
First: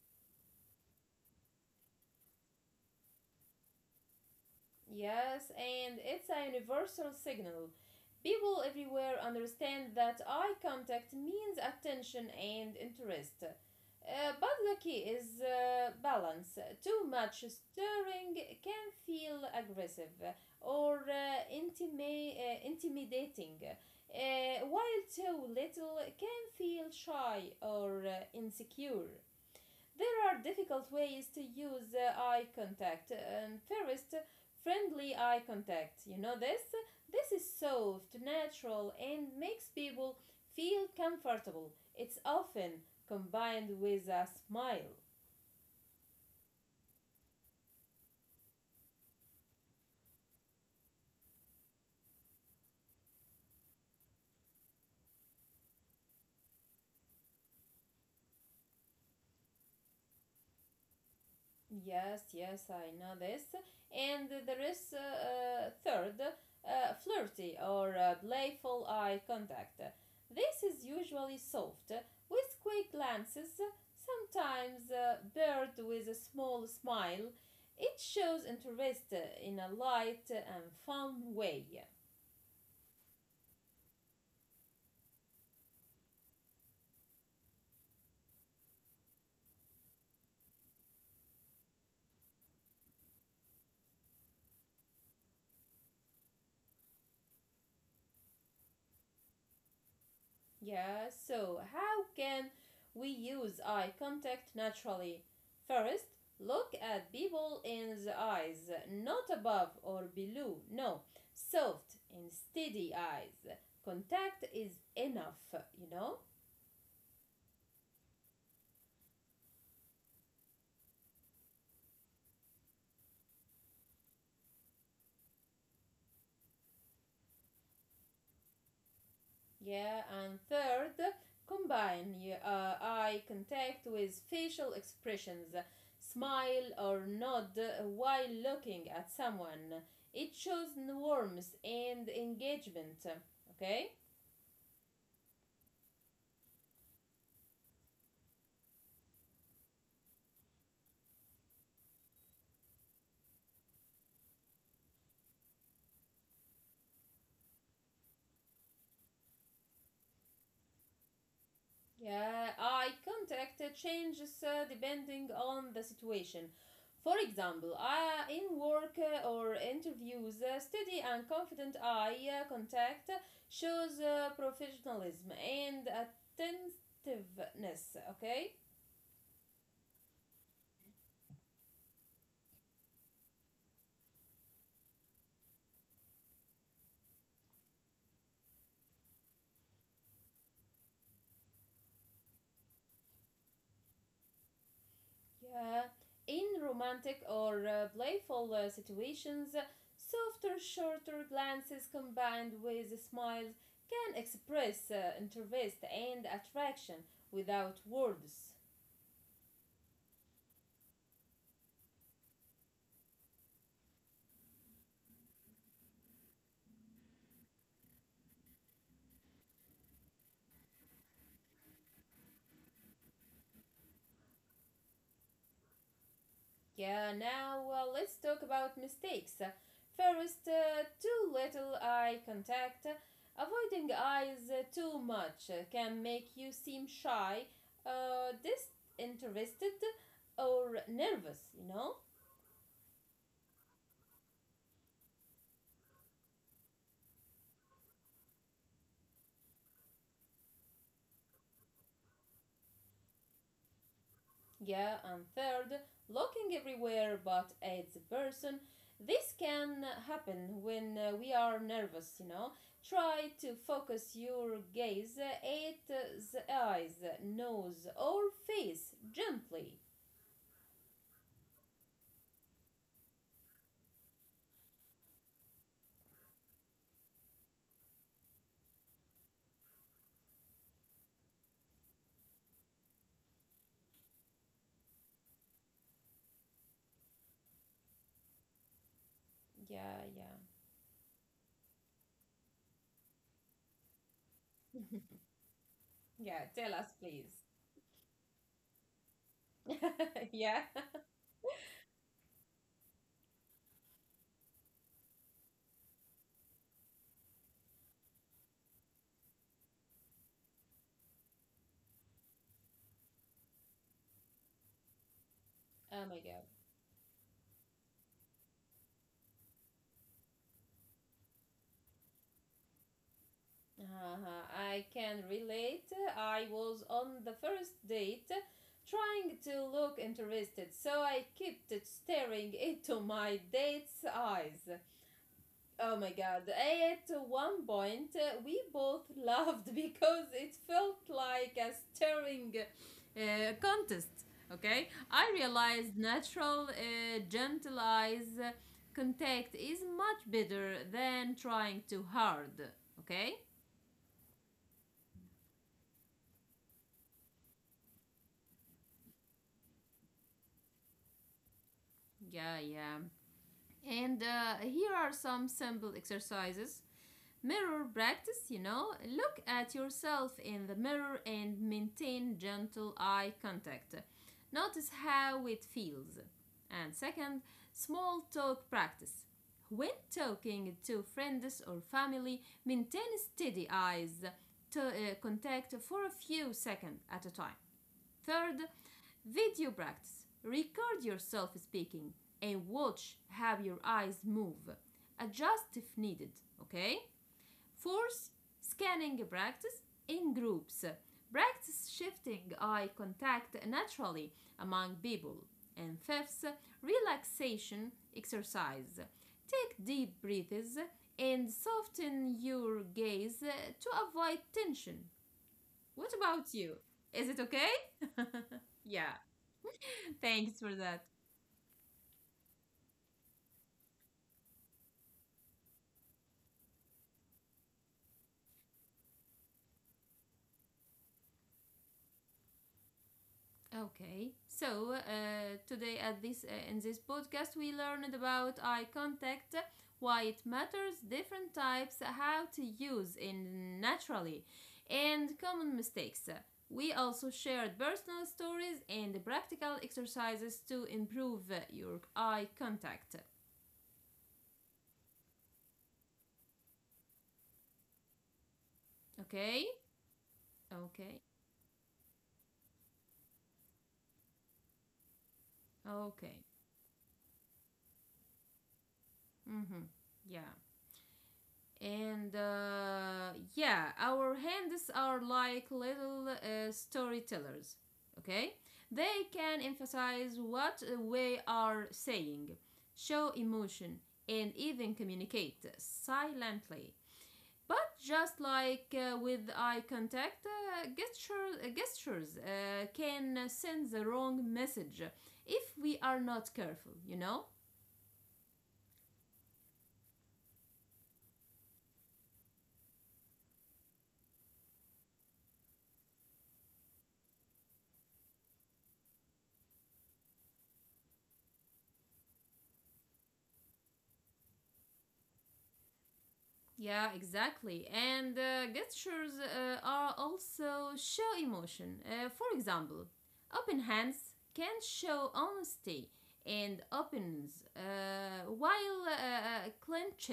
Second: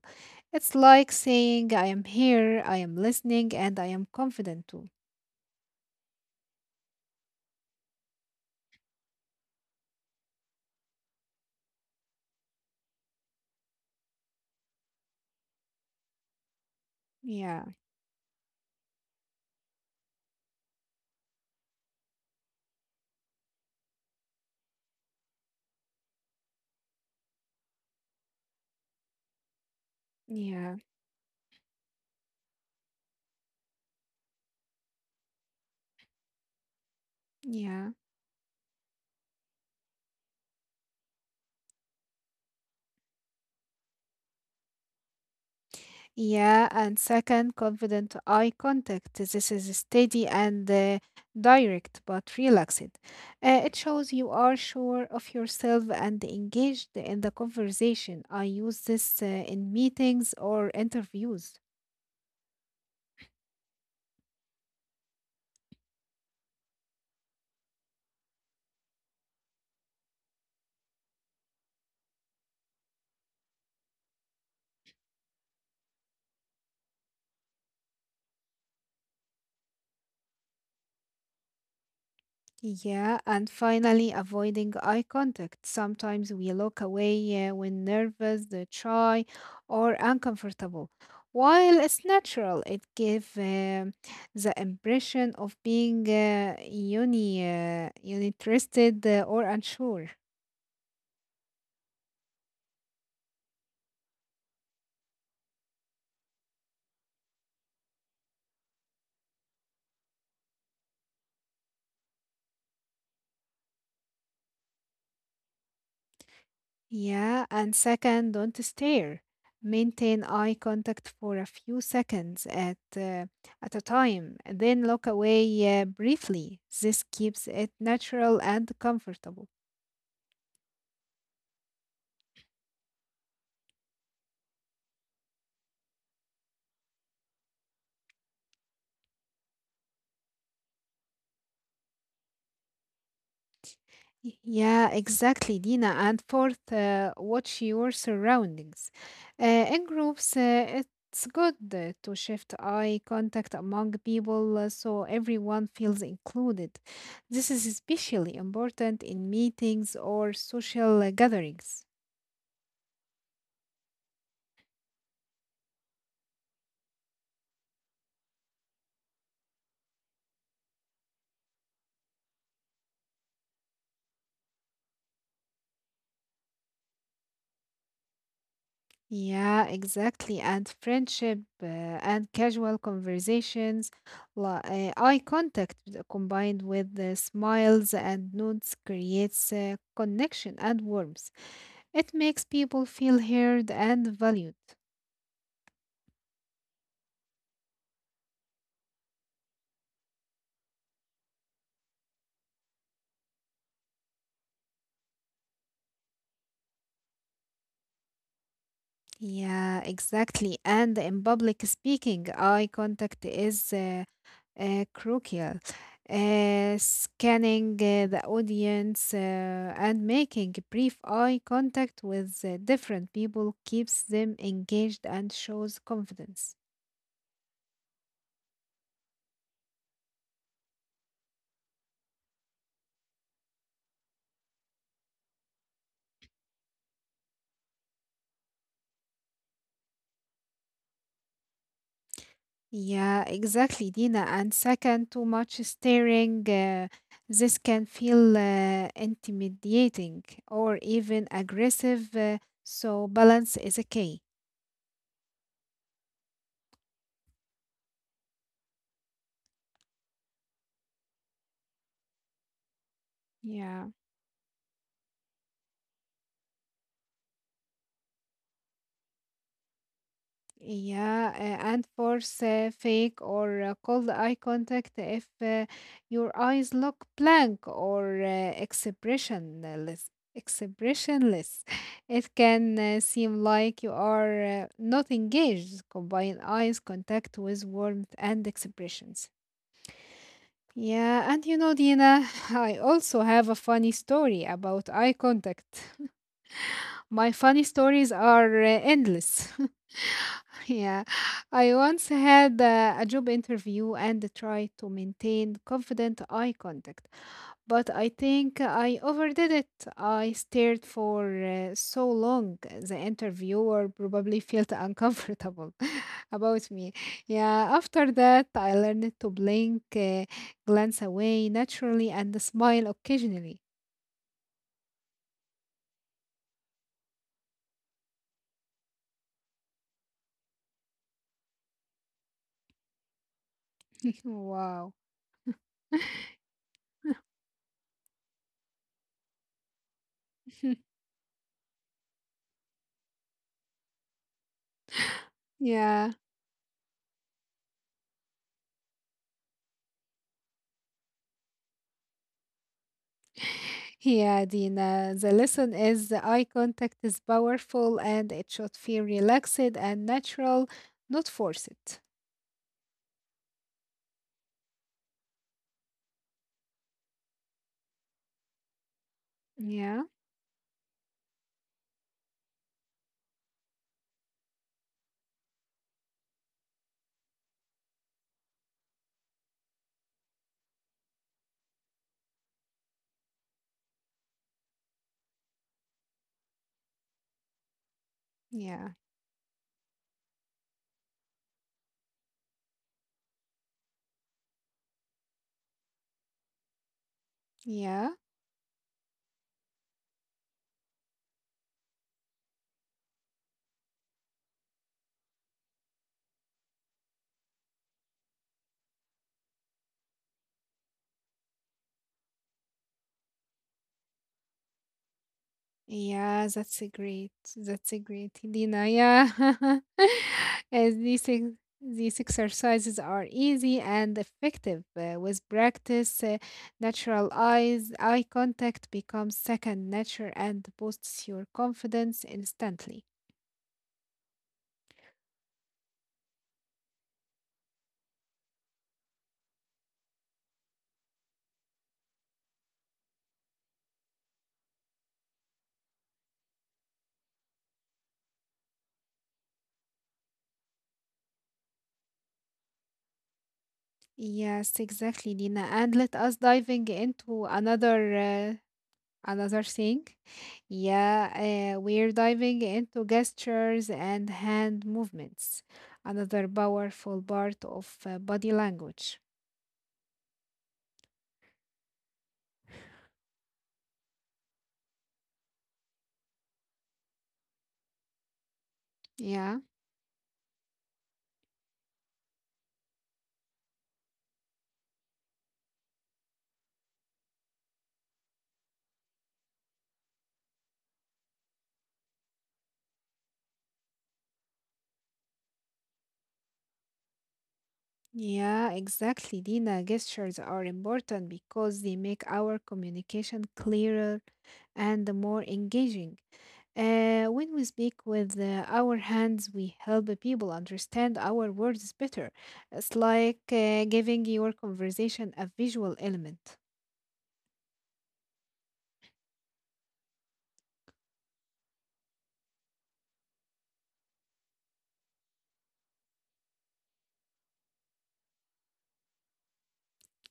It's like saying, I am here, I am listening, and I am confident too. Yes, and it's a universal signal. People everywhere understand that eye contact means attention and interest. But the key is balance. Too much Yeah, stirring can feel aggressive or intimidating, while too little can feel shy or insecure. There are yeah, difficult ways to use eye contact. And first, friendly eye contact. You know this? This is yeah. soft, natural, and makes people feel comfortable. It's often combined with a smile. Yeah, and second, confident eye contact. This is steady and direct, but relaxed. It shows you are sure of yourself and engaged in the conversation. I use this in meetings or interviews. Yes, yes, I know this. And there is third, flirty or playful eye contact. This is usually soft, with quick glances, sometimes paired with a small smile. It shows interest in a light and fun way. Yeah, and finally, avoiding eye contact. Sometimes we look away when nervous, shy, or uncomfortable. While it's natural, it gives the impression of being uninterested or unsure. Yeah, so how can we use eye contact naturally? First, look at people in the eyes, not above or below. No, soft and steady eyes. Contact is enough, you know? Yeah, and second, don't stare. Maintain eye contact for a few seconds at a time, and then look away briefly. This keeps it natural and comfortable. Yeah, and third, combine eye contact with facial expressions, smile or nod while looking at someone. It shows warmth and engagement. Okay? Yeah, exactly, Dina. And fourth, watch your surroundings. Uh, in groups, it's good to shift eye contact among people so everyone feels included. This is especially important in meetings or social gatherings. Yeah, eye contact changes depending on the situation. For example, in work or interviews, steady and confident eye contact shows professionalism and attentiveness, okay? Yeah, exactly. And friendship and casual conversations, eye contact combined with the smiles and nods creates connection and warmth. It makes people feel heard and valued. Yeah, in romantic or playful situations, softer, shorter glances combined with smiles can express interest and attraction without words. Yeah, exactly. And in public speaking, eye contact is crucial. Scanning the audience and making brief eye contact with different people keeps them engaged and shows confidence. Yeah, now let's talk about mistakes. First, too little eye contact. Avoiding eyes too much can make you seem shy, disinterested, or nervous, you know? Yeah, exactly, Dina. And second, too much staring, this can feel intimidating or even aggressive, so balance is a key. Yeah, and third, looking everywhere but at the person. This can happen when we are nervous, you know. Try to Yeah. focus your gaze at the eyes, nose, or face gently. Yeah, and force fake or cold eye contact if your eyes look blank or expressionless. Expressionless. <laughs> It can seem like you are not engaged. Combine eyes contact with warmth and expressions. Yeah, yeah. Yeah, and you know, Dina, <laughs> I also have a funny story about eye contact. Yeah, tell us, <laughs> My please. funny stories are endless. <laughs> <laughs> yeah. Yeah, I once had a job interview and tried to maintain confident eye contact, but I think I overdid it. I stared for so long, the interviewer probably felt uncomfortable Oh my <laughs> god. about me. Yeah, after that, I learned to blink, glance away naturally, and smile occasionally. Uh-huh. I can relate. I was on the first date trying to look interested, so I kept staring into my date's eyes. Wow. Oh my god. <laughs> At one point, we both <laughs> laughed because it felt like a staring contest. Okay? I realized Yeah. natural, gentle eyes contact is much better than trying too hard. Okay? Yeah, Dina, the lesson is the eye contact is powerful and it should feel relaxed and natural, not forced. Yeah, yeah. And here are some simple exercises. Mirror practice, you know. Look at Yeah, yourself in the mirror and maintain gentle eye contact. Notice how it feels. And second, small talk practice. When talking to friends or family, maintain steady eyes to contact for a few seconds at a time. Third, yeah, video practice. Record yourself speaking and watch how your eyes move. Adjust if needed, okay? yeah, Fourth, scanning practice in groups. Practice shifting eye contact naturally among people. And fifth, relaxation exercise. Take deep breaths and soften your gaze to avoid tension. What yeah, about you? Is it okay? that's a great, Dina. Yeah. Yeah, <laughs> Thanks for and that. these exercises are easy and effective. With practice, natural eye contact becomes second nature and boosts your confidence instantly. Okay, so today at this in this podcast we learned about eye contact, why it matters, different types, how to use it naturally, and common mistakes. We also shared personal stories and practical exercises to improve your eye contact. Yes, exactly, Lina. And let us diving into another Okay, thing. okay, Yeah, we're diving into gestures and hand movements, okay. another powerful part of body language. Mm-hmm. Yeah. And yeah, our hands are like little storytellers. Okay, they can Yeah, emphasize what we are saying, show emotion, and even communicate silently. But just like with eye contact, gestures can send the wrong message if we are not careful, you know. yeah, exactly, Dina. Gestures are important because they make our communication clearer and more engaging. When we speak with our hands, we help the people understand our words better. It's like giving your conversation a visual element. Yeah, exactly. And gestures are also show emotion. For example, open hands can show honesty and openness, while clenched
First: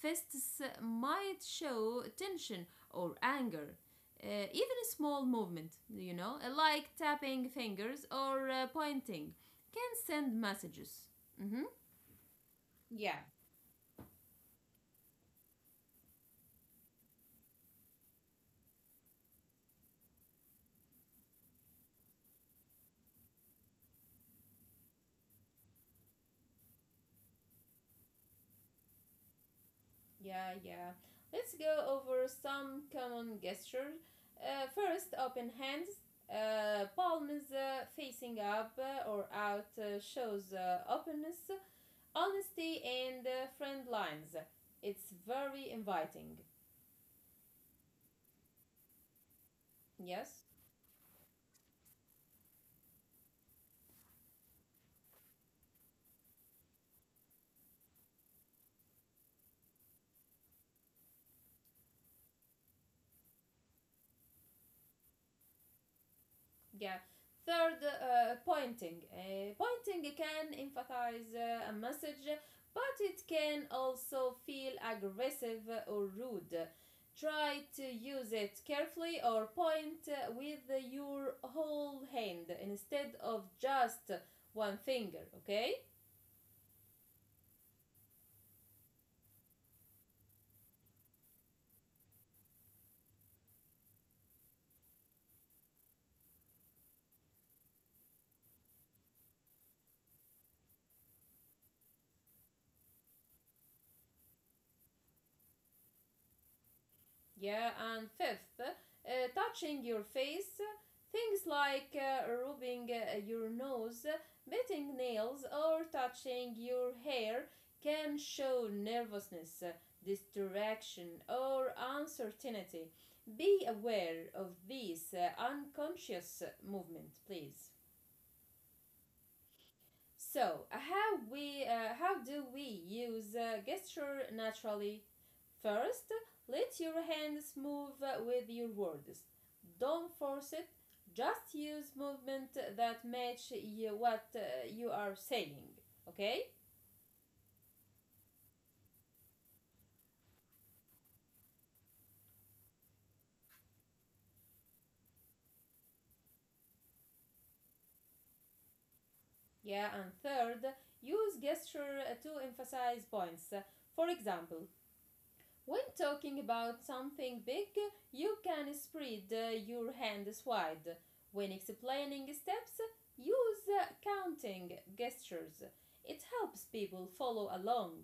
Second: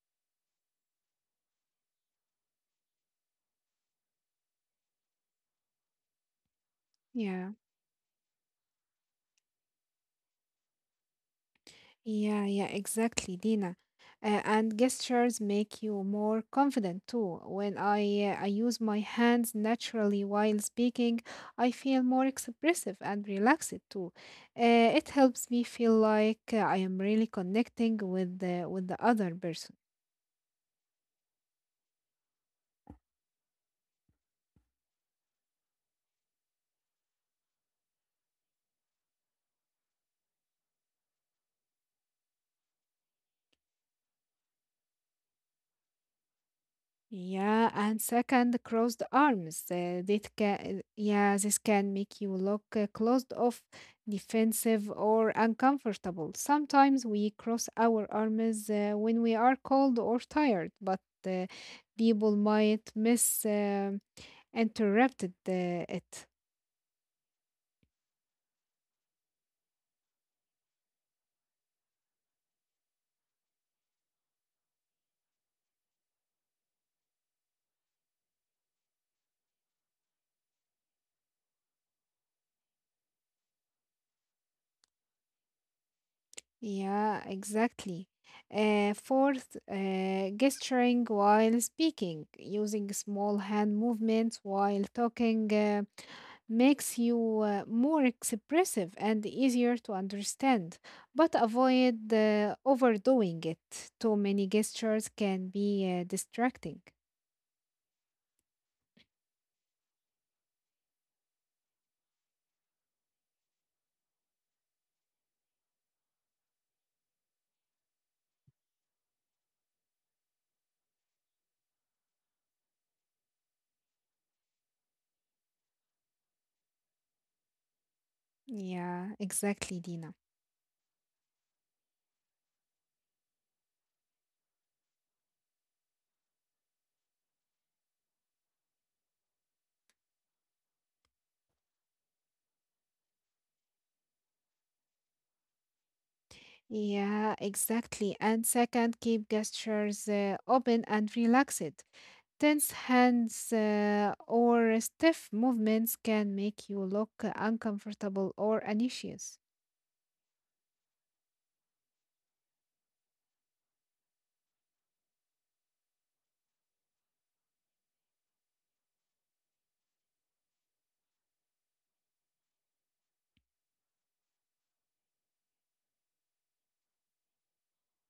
fists might show tension or anger. Uh, Even a small movement, you know, like Yeah. tapping fingers or pointing, can send messages. Hmm. Yeah, yeah, Yeah. exactly, Dina. And gestures make you more confident too. When I use my hands naturally while speaking, I feel more expressive and relaxed too. Uh, it helps me feel like I am really connecting with the other person. Yeah, yeah. Let's go over some common gestures. First, open hands. Palms facing up or out shows openness, honesty, and friend lines. It's very inviting. Yeah, and second, crossed arms. Yes. This can make you look closed off, defensive, or uncomfortable. Sometimes we cross our arms when we are cold or tired, but uh, people might miss interrupted it. Yeah, third, pointing can emphasize a message, but it can also feel aggressive or rude. Try to use it carefully, or point with your whole hand instead of just one finger, okay? Yeah, exactly. Fourth, gesturing while speaking, using small hand movements while talking makes you more expressive and easier to understand, but avoid overdoing it. Too many gestures can be distracting. Yeah, and fifth, touching your face. Things like rubbing your nose, biting nails, or touching your hair can show nervousness, distraction, or uncertainty. Be aware of these unconscious movements, please. Yeah, exactly, Dina. So, how do we use gesture naturally? First, let your hands move with your words. Don't force it. Just use movement that match you what you are saying. Okay? Yeah, exactly. And second, keep gestures open and relaxed. Tense hands or stiff movements can make you look uncomfortable or anxious. Yeah, and third, use gesture to emphasize points. For example, when talking about something big, you can spread your hands wide. When explaining steps, use counting gestures. It helps people follow along.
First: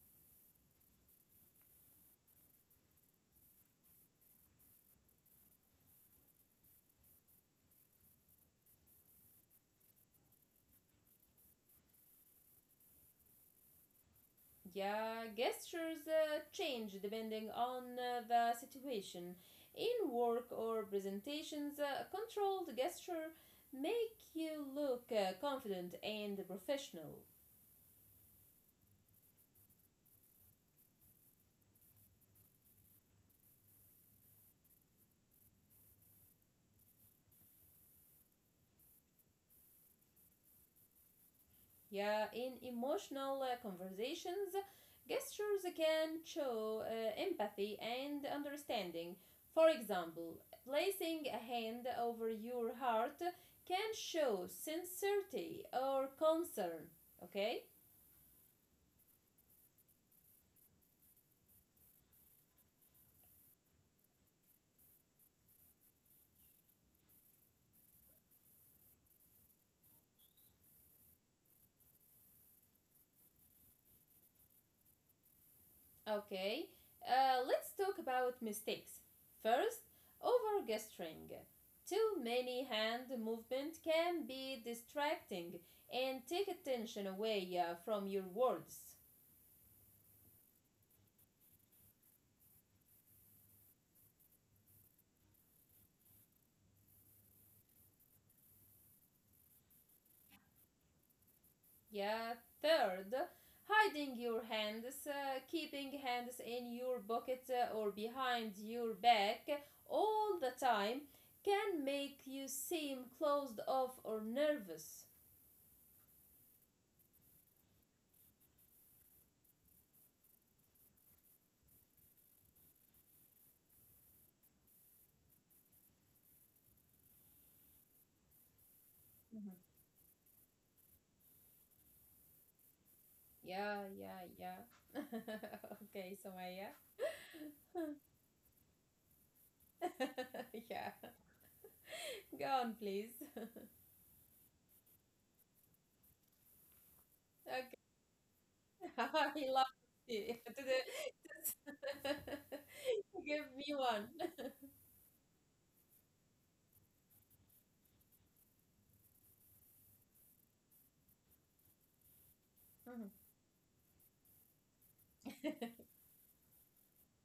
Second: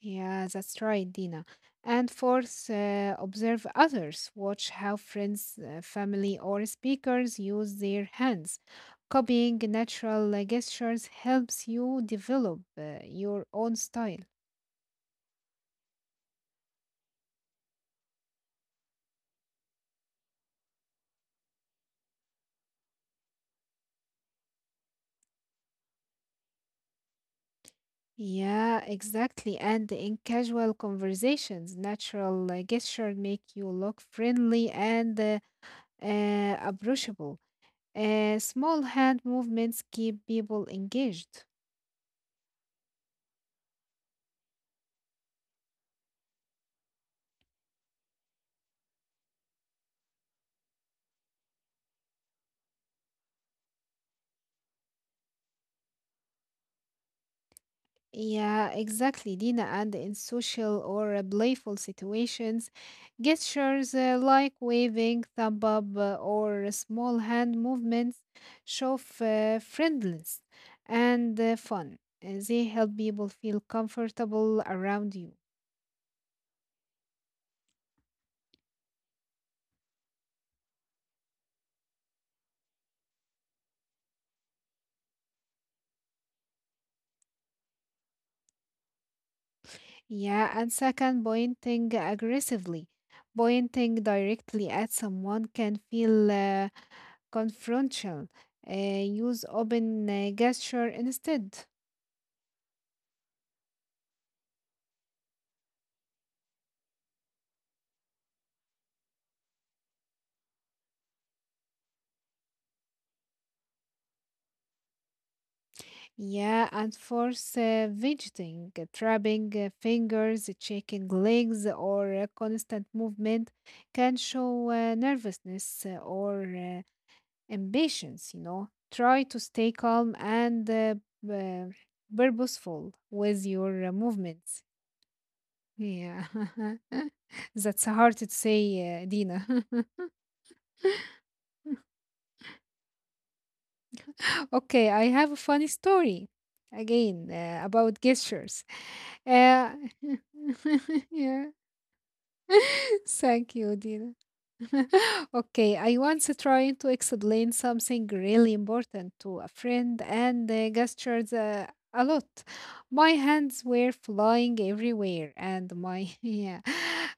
Yeah, that's right, Dina. And fourth, observe others. Watch how friends, family, or speakers use their hands. Copying natural gestures helps you develop your own style. Yeah, gestures change depending on the situation. In work or presentations, a controlled gesture make you look confident and professional. Yeah, exactly. And in casual conversations, natural gestures make you look friendly and approachable. Small hand movements keep people engaged. Yeah, in emotional conversations, gestures can show empathy and understanding. For example, placing a hand over your heart can show sincerity or concern. Okay? Yeah, exactly, Dina. And in social or playful situations, gestures like waving, thumb up, or small hand movements show friendliness and fun. They help people feel comfortable around you. Okay. Let's talk about mistakes. First, over gesturing. Too many hand movement can be distracting and take attention away from your words. Yeah, and second, pointing aggressively. Pointing directly at someone can feel confrontational. Use open gesture instead. Yeah, third, hiding your hands, keeping hands in your pocket or behind your back all the time can make you seem closed off or nervous. Yeah, and force fidgeting, trapping fingers, shaking legs, or constant movement can show nervousness or impatience. You know. Try to Mhm. stay calm and uh, purposeful with Yeah, your yeah, yeah. movements. <laughs> Okay, Yeah, Somaya. <laughs> that's hard to say, Dina. <laughs> <laughs> Yeah, go on, please. Okay, I have a funny story again Okay, about gestures. <laughs> I love Uh, it. <laughs> To <laughs> yeah. the- <laughs> <laughs> Give Thank me you, one. Dina. <laughs> Okay, I once tried to explain something really important to a friend and gestured a lot. My <laughs> hands were flying everywhere, and my <laughs> yeah,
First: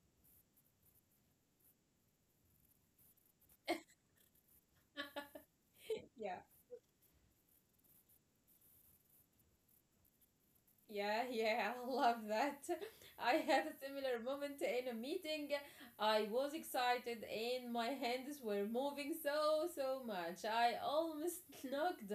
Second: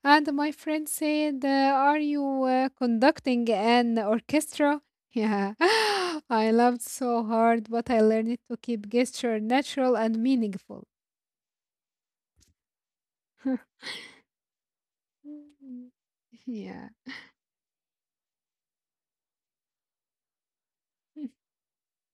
and my friend said, "Are you conducting an orchestra?" <laughs> Yeah, <gasps> <laughs> Yeah. I laughed so hard, but I learned to keep gesture natural and meaningful. Yeah, yeah, <laughs> I love that. <laughs> I had a similar moment in a meeting. Mm. <laughs> I was Yeah. excited and my hands were moving so, so much. I almost <laughs> knocked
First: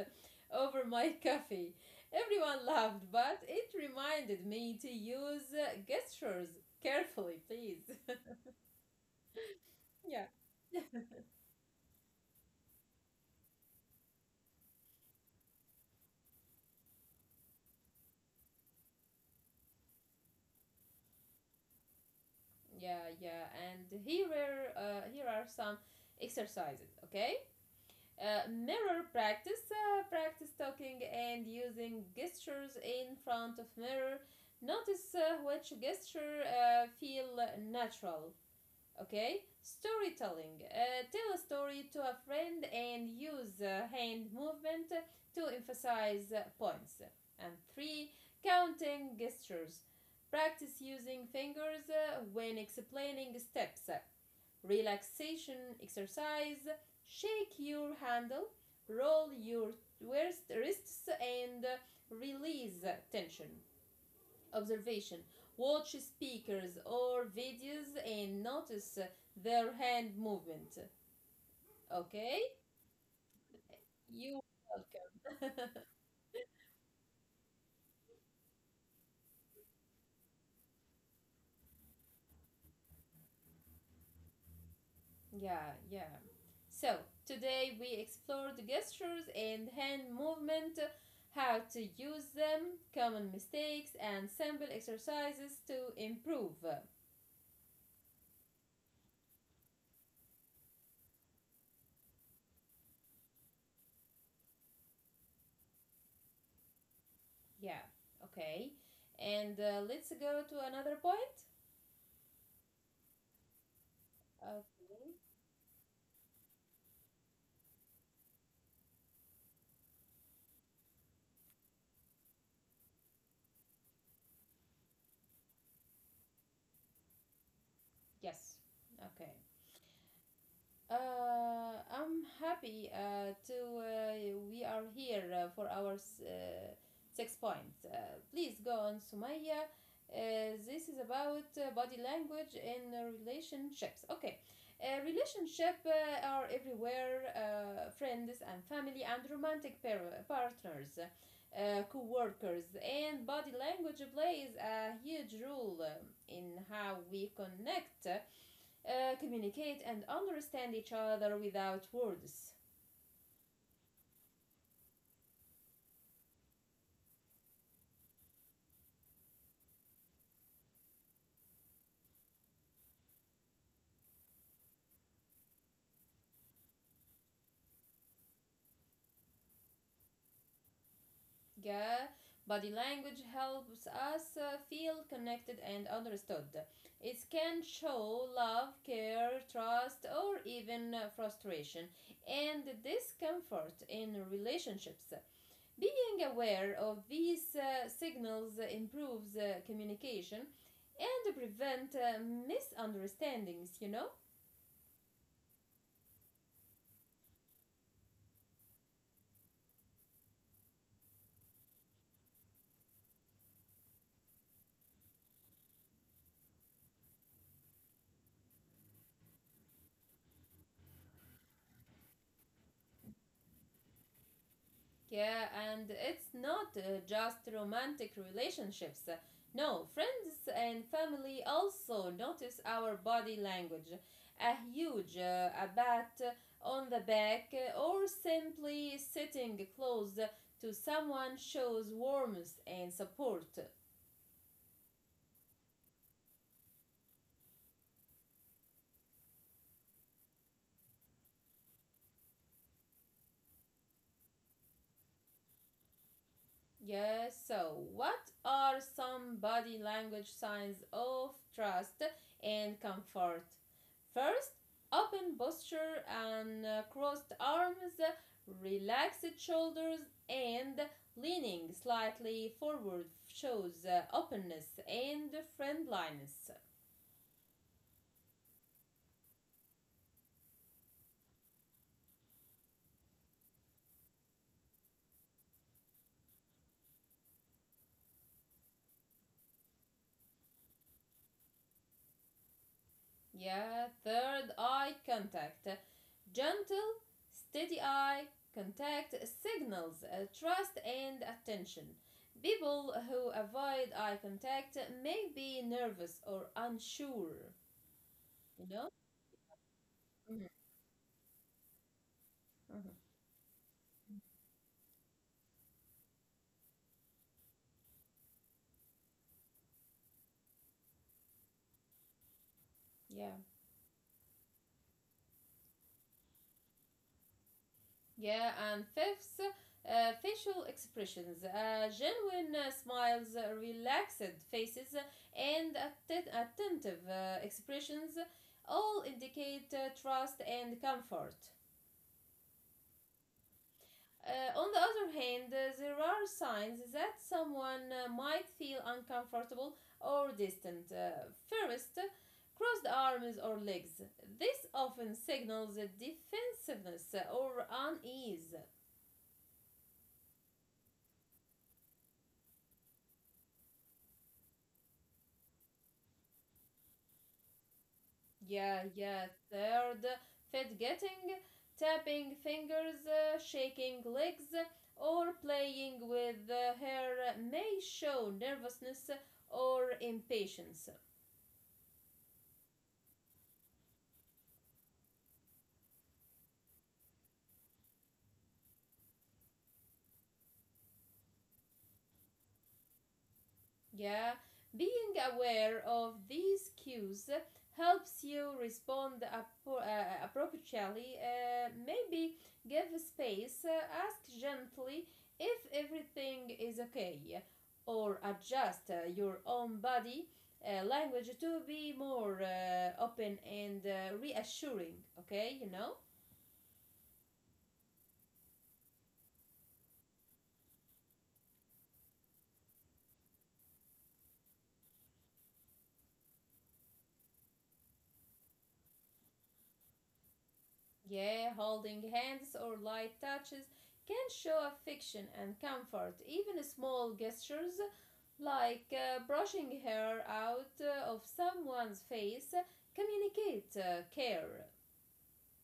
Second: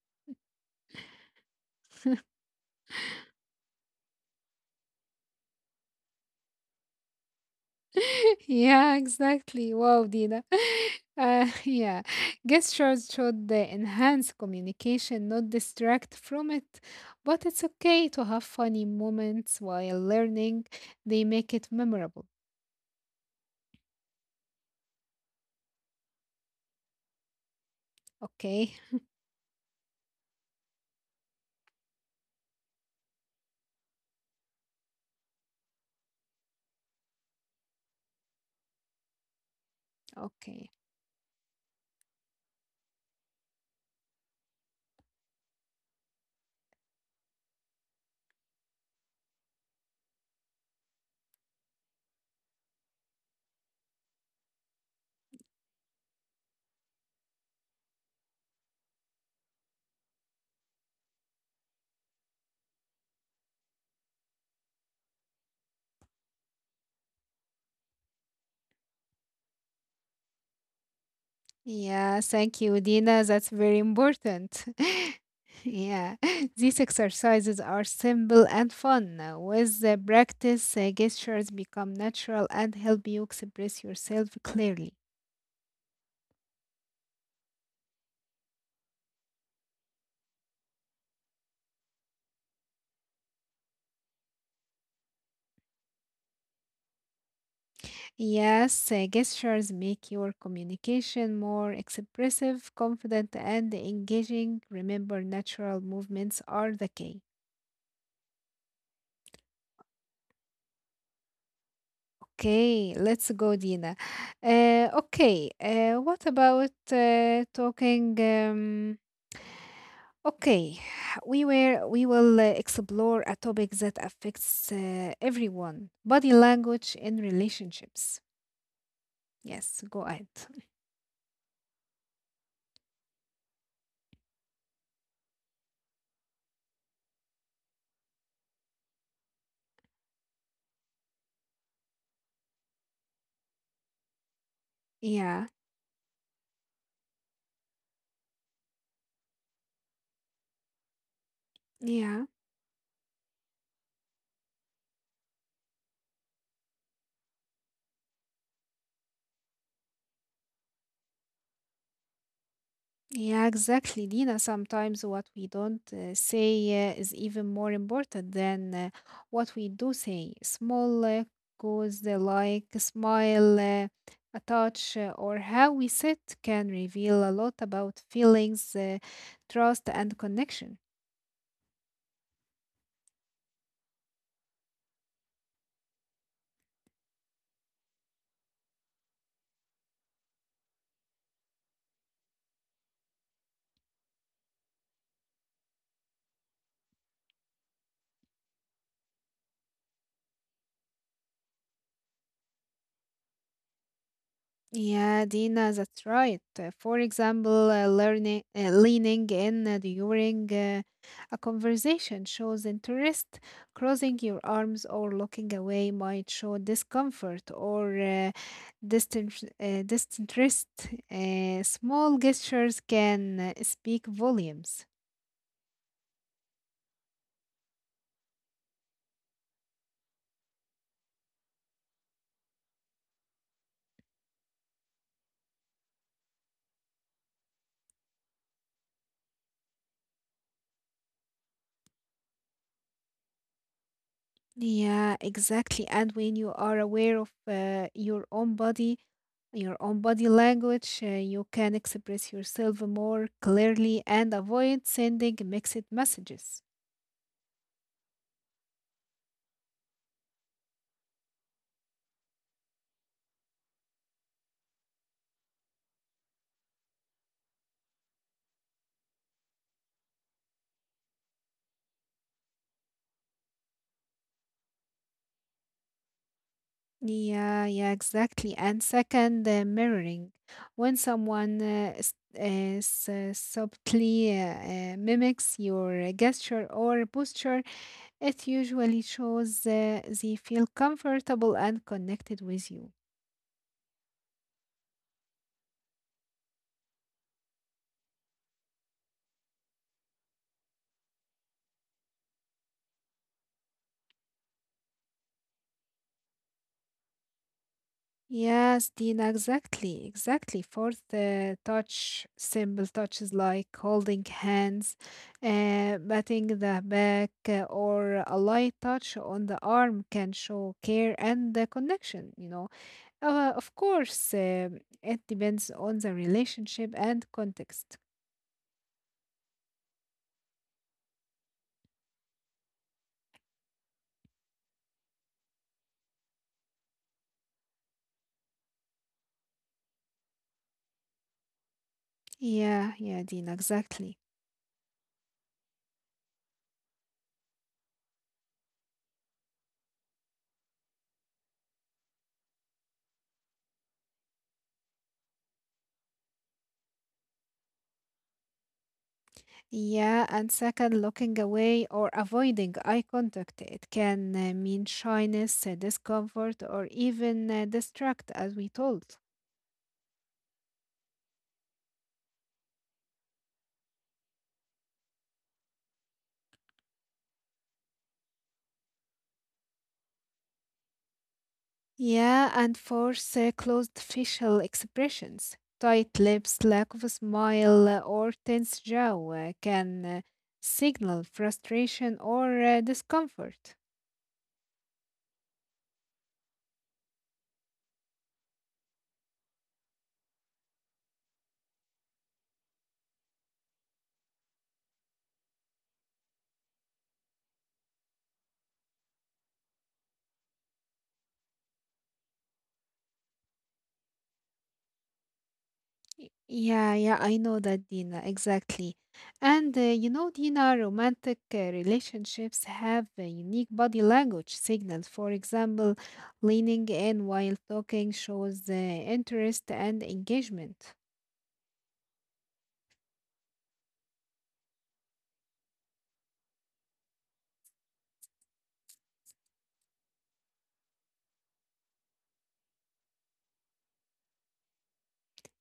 over my <laughs> coffee. Everyone laughed, but it reminded me to use gestures carefully, please. <laughs> <laughs> Yeah, exactly. Wow, Yeah, Dina. <laughs> Yeah, gestures should enhance communication, not distract from it. But it's okay to have funny moments while learning, they make it memorable. yeah, yeah. And here are some exercises, okay? Okay, Mirror practice, practice talking and using gestures in front of mirror, notice which gesture feel natural. Okay, storytelling, okay. Tell a story to a friend and use hand movement to emphasize points. And three, counting gestures, practice using fingers when explaining steps. Relaxation exercise, shake your handle, roll your wrists and release tension. Observation. Watch speakers or videos and notice their hand movement. Yeah, Okay? thank you, Dina. That's very You important. are <laughs> welcome. Yeah, <laughs> these exercises are simple and fun. With the practice, gestures become natural and help you express yourself clearly. <laughs> Yeah, yeah. So, today we explored gestures and hand movement, how to use them, common mistakes, and simple exercises to improve. Yes, gestures make your communication more expressive, confident, and engaging. Remember, natural movements are the key. Yeah, okay. And let's go to another point. Okay, let's go, Dina. Okay. Okay, what about talking? Okay, <sighs> we were we will explore a topic that affects everyone: body language in relationships. Yes. Okay. Yes, go ahead. <laughs> I'm happy to we are here for our six points. Please go on, Sumaya. This is about body language in relationships. Okay, Yeah, relationship are everywhere. Friends and family and romantic partners, yeah. co-workers, and body language plays a huge role in how we connect communicate and understand each other without words. Yeah, exactly, Dina. Sometimes what we don't say is even more important than what we do say. Small goes the like a smile, a touch, or how we sit can reveal a lot about feelings, trust, and connection. Yeah, body language helps us feel connected and understood. It can show love, care, trust, or even frustration and discomfort in relationships. Being aware of these signals improves communication and prevent misunderstandings, you know? Yeah, Dina, that's right. For example, leaning in during a conversation shows interest. Crossing your arms or looking away might show discomfort or disinterest. Small gestures can speak volumes. Yeah, and it's not just romantic relationships. No, friends and family also notice our body language. A huge a bat on the back or simply sitting close to someone shows warmth and support. Yeah, exactly. And when you are aware of your own body language, you can express yourself more clearly and avoid sending mixed messages. Yes, so what are some body language signs of trust and comfort? First, open posture and crossed arms, relaxed shoulders, and leaning slightly forward shows openness and friendliness. Yeah, yeah, exactly. And second, mirroring. When someone subtly mimics your gesture or posture, it usually shows they feel comfortable and connected with you. Yeah, third, eye contact. Gentle, steady eye contact signals trust and attention. People who avoid eye contact may be nervous or unsure, you know? Yes, Dina, exactly, Mhm, exactly. Fourth touch, simple mhm. touches like holding hands, patting the back, or a light touch on the arm can show care and the connection. Yeah. Of course, it depends on the relationship and context. Yeah, and fifth, facial expressions, genuine smiles, relaxed faces, and attentive expressions all indicate trust and comfort. Yeah, yeah, Dina, exactly. On the other hand, there are signs that someone might feel uncomfortable or distant. First, crossed arms or legs. This often signals defensiveness or unease. Yeah, and second, looking away or avoiding eye contact. It can mean shyness, discomfort, or even distract, as we Yeah, told. yeah. Third, fit getting, tapping fingers, shaking legs, or playing with her may show nervousness or impatience. Yeah, and fourth, closed facial expressions. Tight lips, lack of a smile, or tense jaw can signal frustration or discomfort. Yeah, being aware of these cues helps you respond appropriately. Maybe give space, ask gently if everything is okay, or adjust your own body language to be more open and reassuring. Okay, you know? Yeah, yeah, I know that, Dina, exactly. And you know, Dina, romantic relationships have a unique body language signals. For example, leaning in while talking shows interest and engagement. Yeah, holding hands or light touches can show affection and comfort. Even small gestures like brushing hair out of someone's face, communicate care.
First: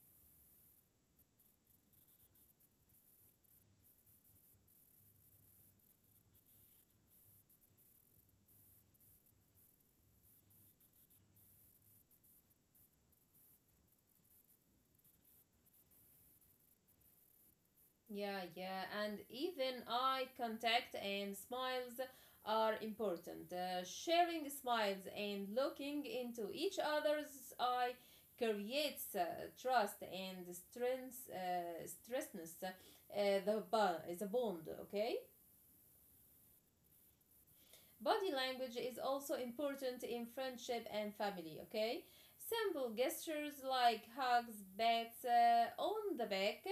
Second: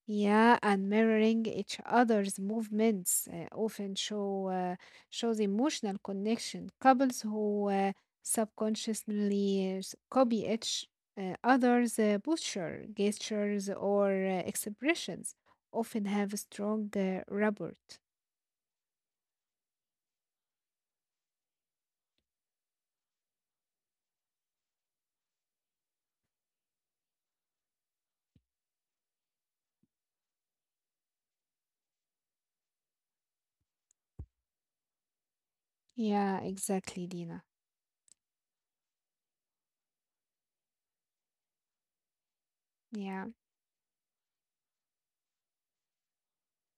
Yeah, and mirroring each other's movements often show shows emotional connection. Couples who subconsciously copy each other's posture, gestures, or expressions often have a strong rapport. Yeah, yeah, and even eye contact and smiles are important. Sharing smiles and looking into each other's eye creates trust and strengths, stressness, bond, the bond, okay? Yeah, exactly, Dina. Body language is also important in friendship and family, okay? Simple Yeah. gestures like hugs, pats on the back,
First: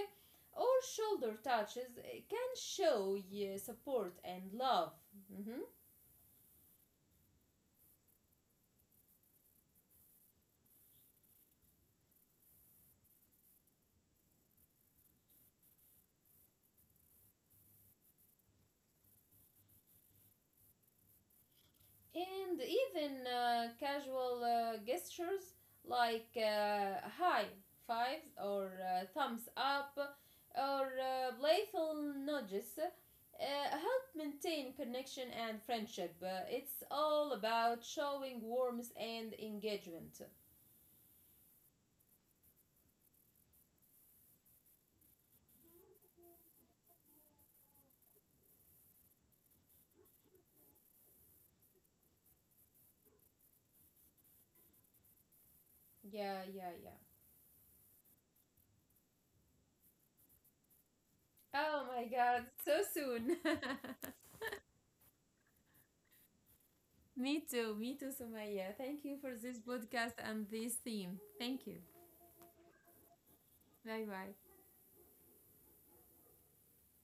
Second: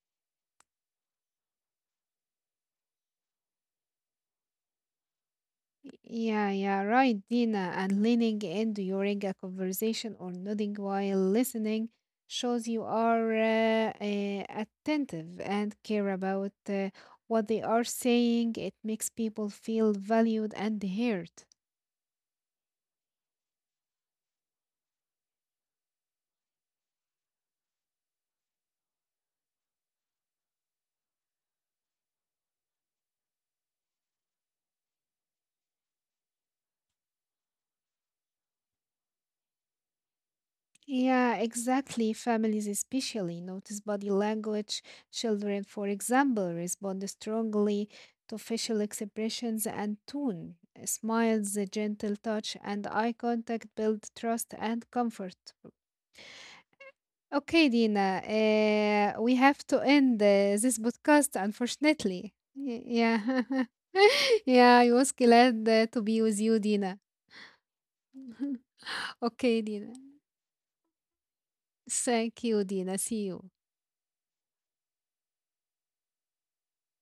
or shoulder touches can show support and love. Mhm. Yeah, yeah, right, Dina. And leaning in during a conversation or nodding while listening shows you are attentive and care about what they are saying. It makes people feel valued and heard. And even casual gestures like high fives or thumbs up or playful nudges help maintain connection and friendship. It's all about showing warmth and engagement. Yeah, exactly. Families especially notice body language. Children, for example, respond strongly to facial expressions and tone. Smiles, a gentle touch, and eye contact build trust and comfort. Yeah, yeah, yeah. Okay, Dina, we have to end this podcast, Oh my unfortunately. god, so soon. Yeah. <laughs> Yeah, I was glad to be with you, Dina. <laughs> Me too, me too, <laughs> Sumaya. Thank you for this Okay, Dina. podcast and this theme. Thank you. Thank you, Dina. See you. Bye bye.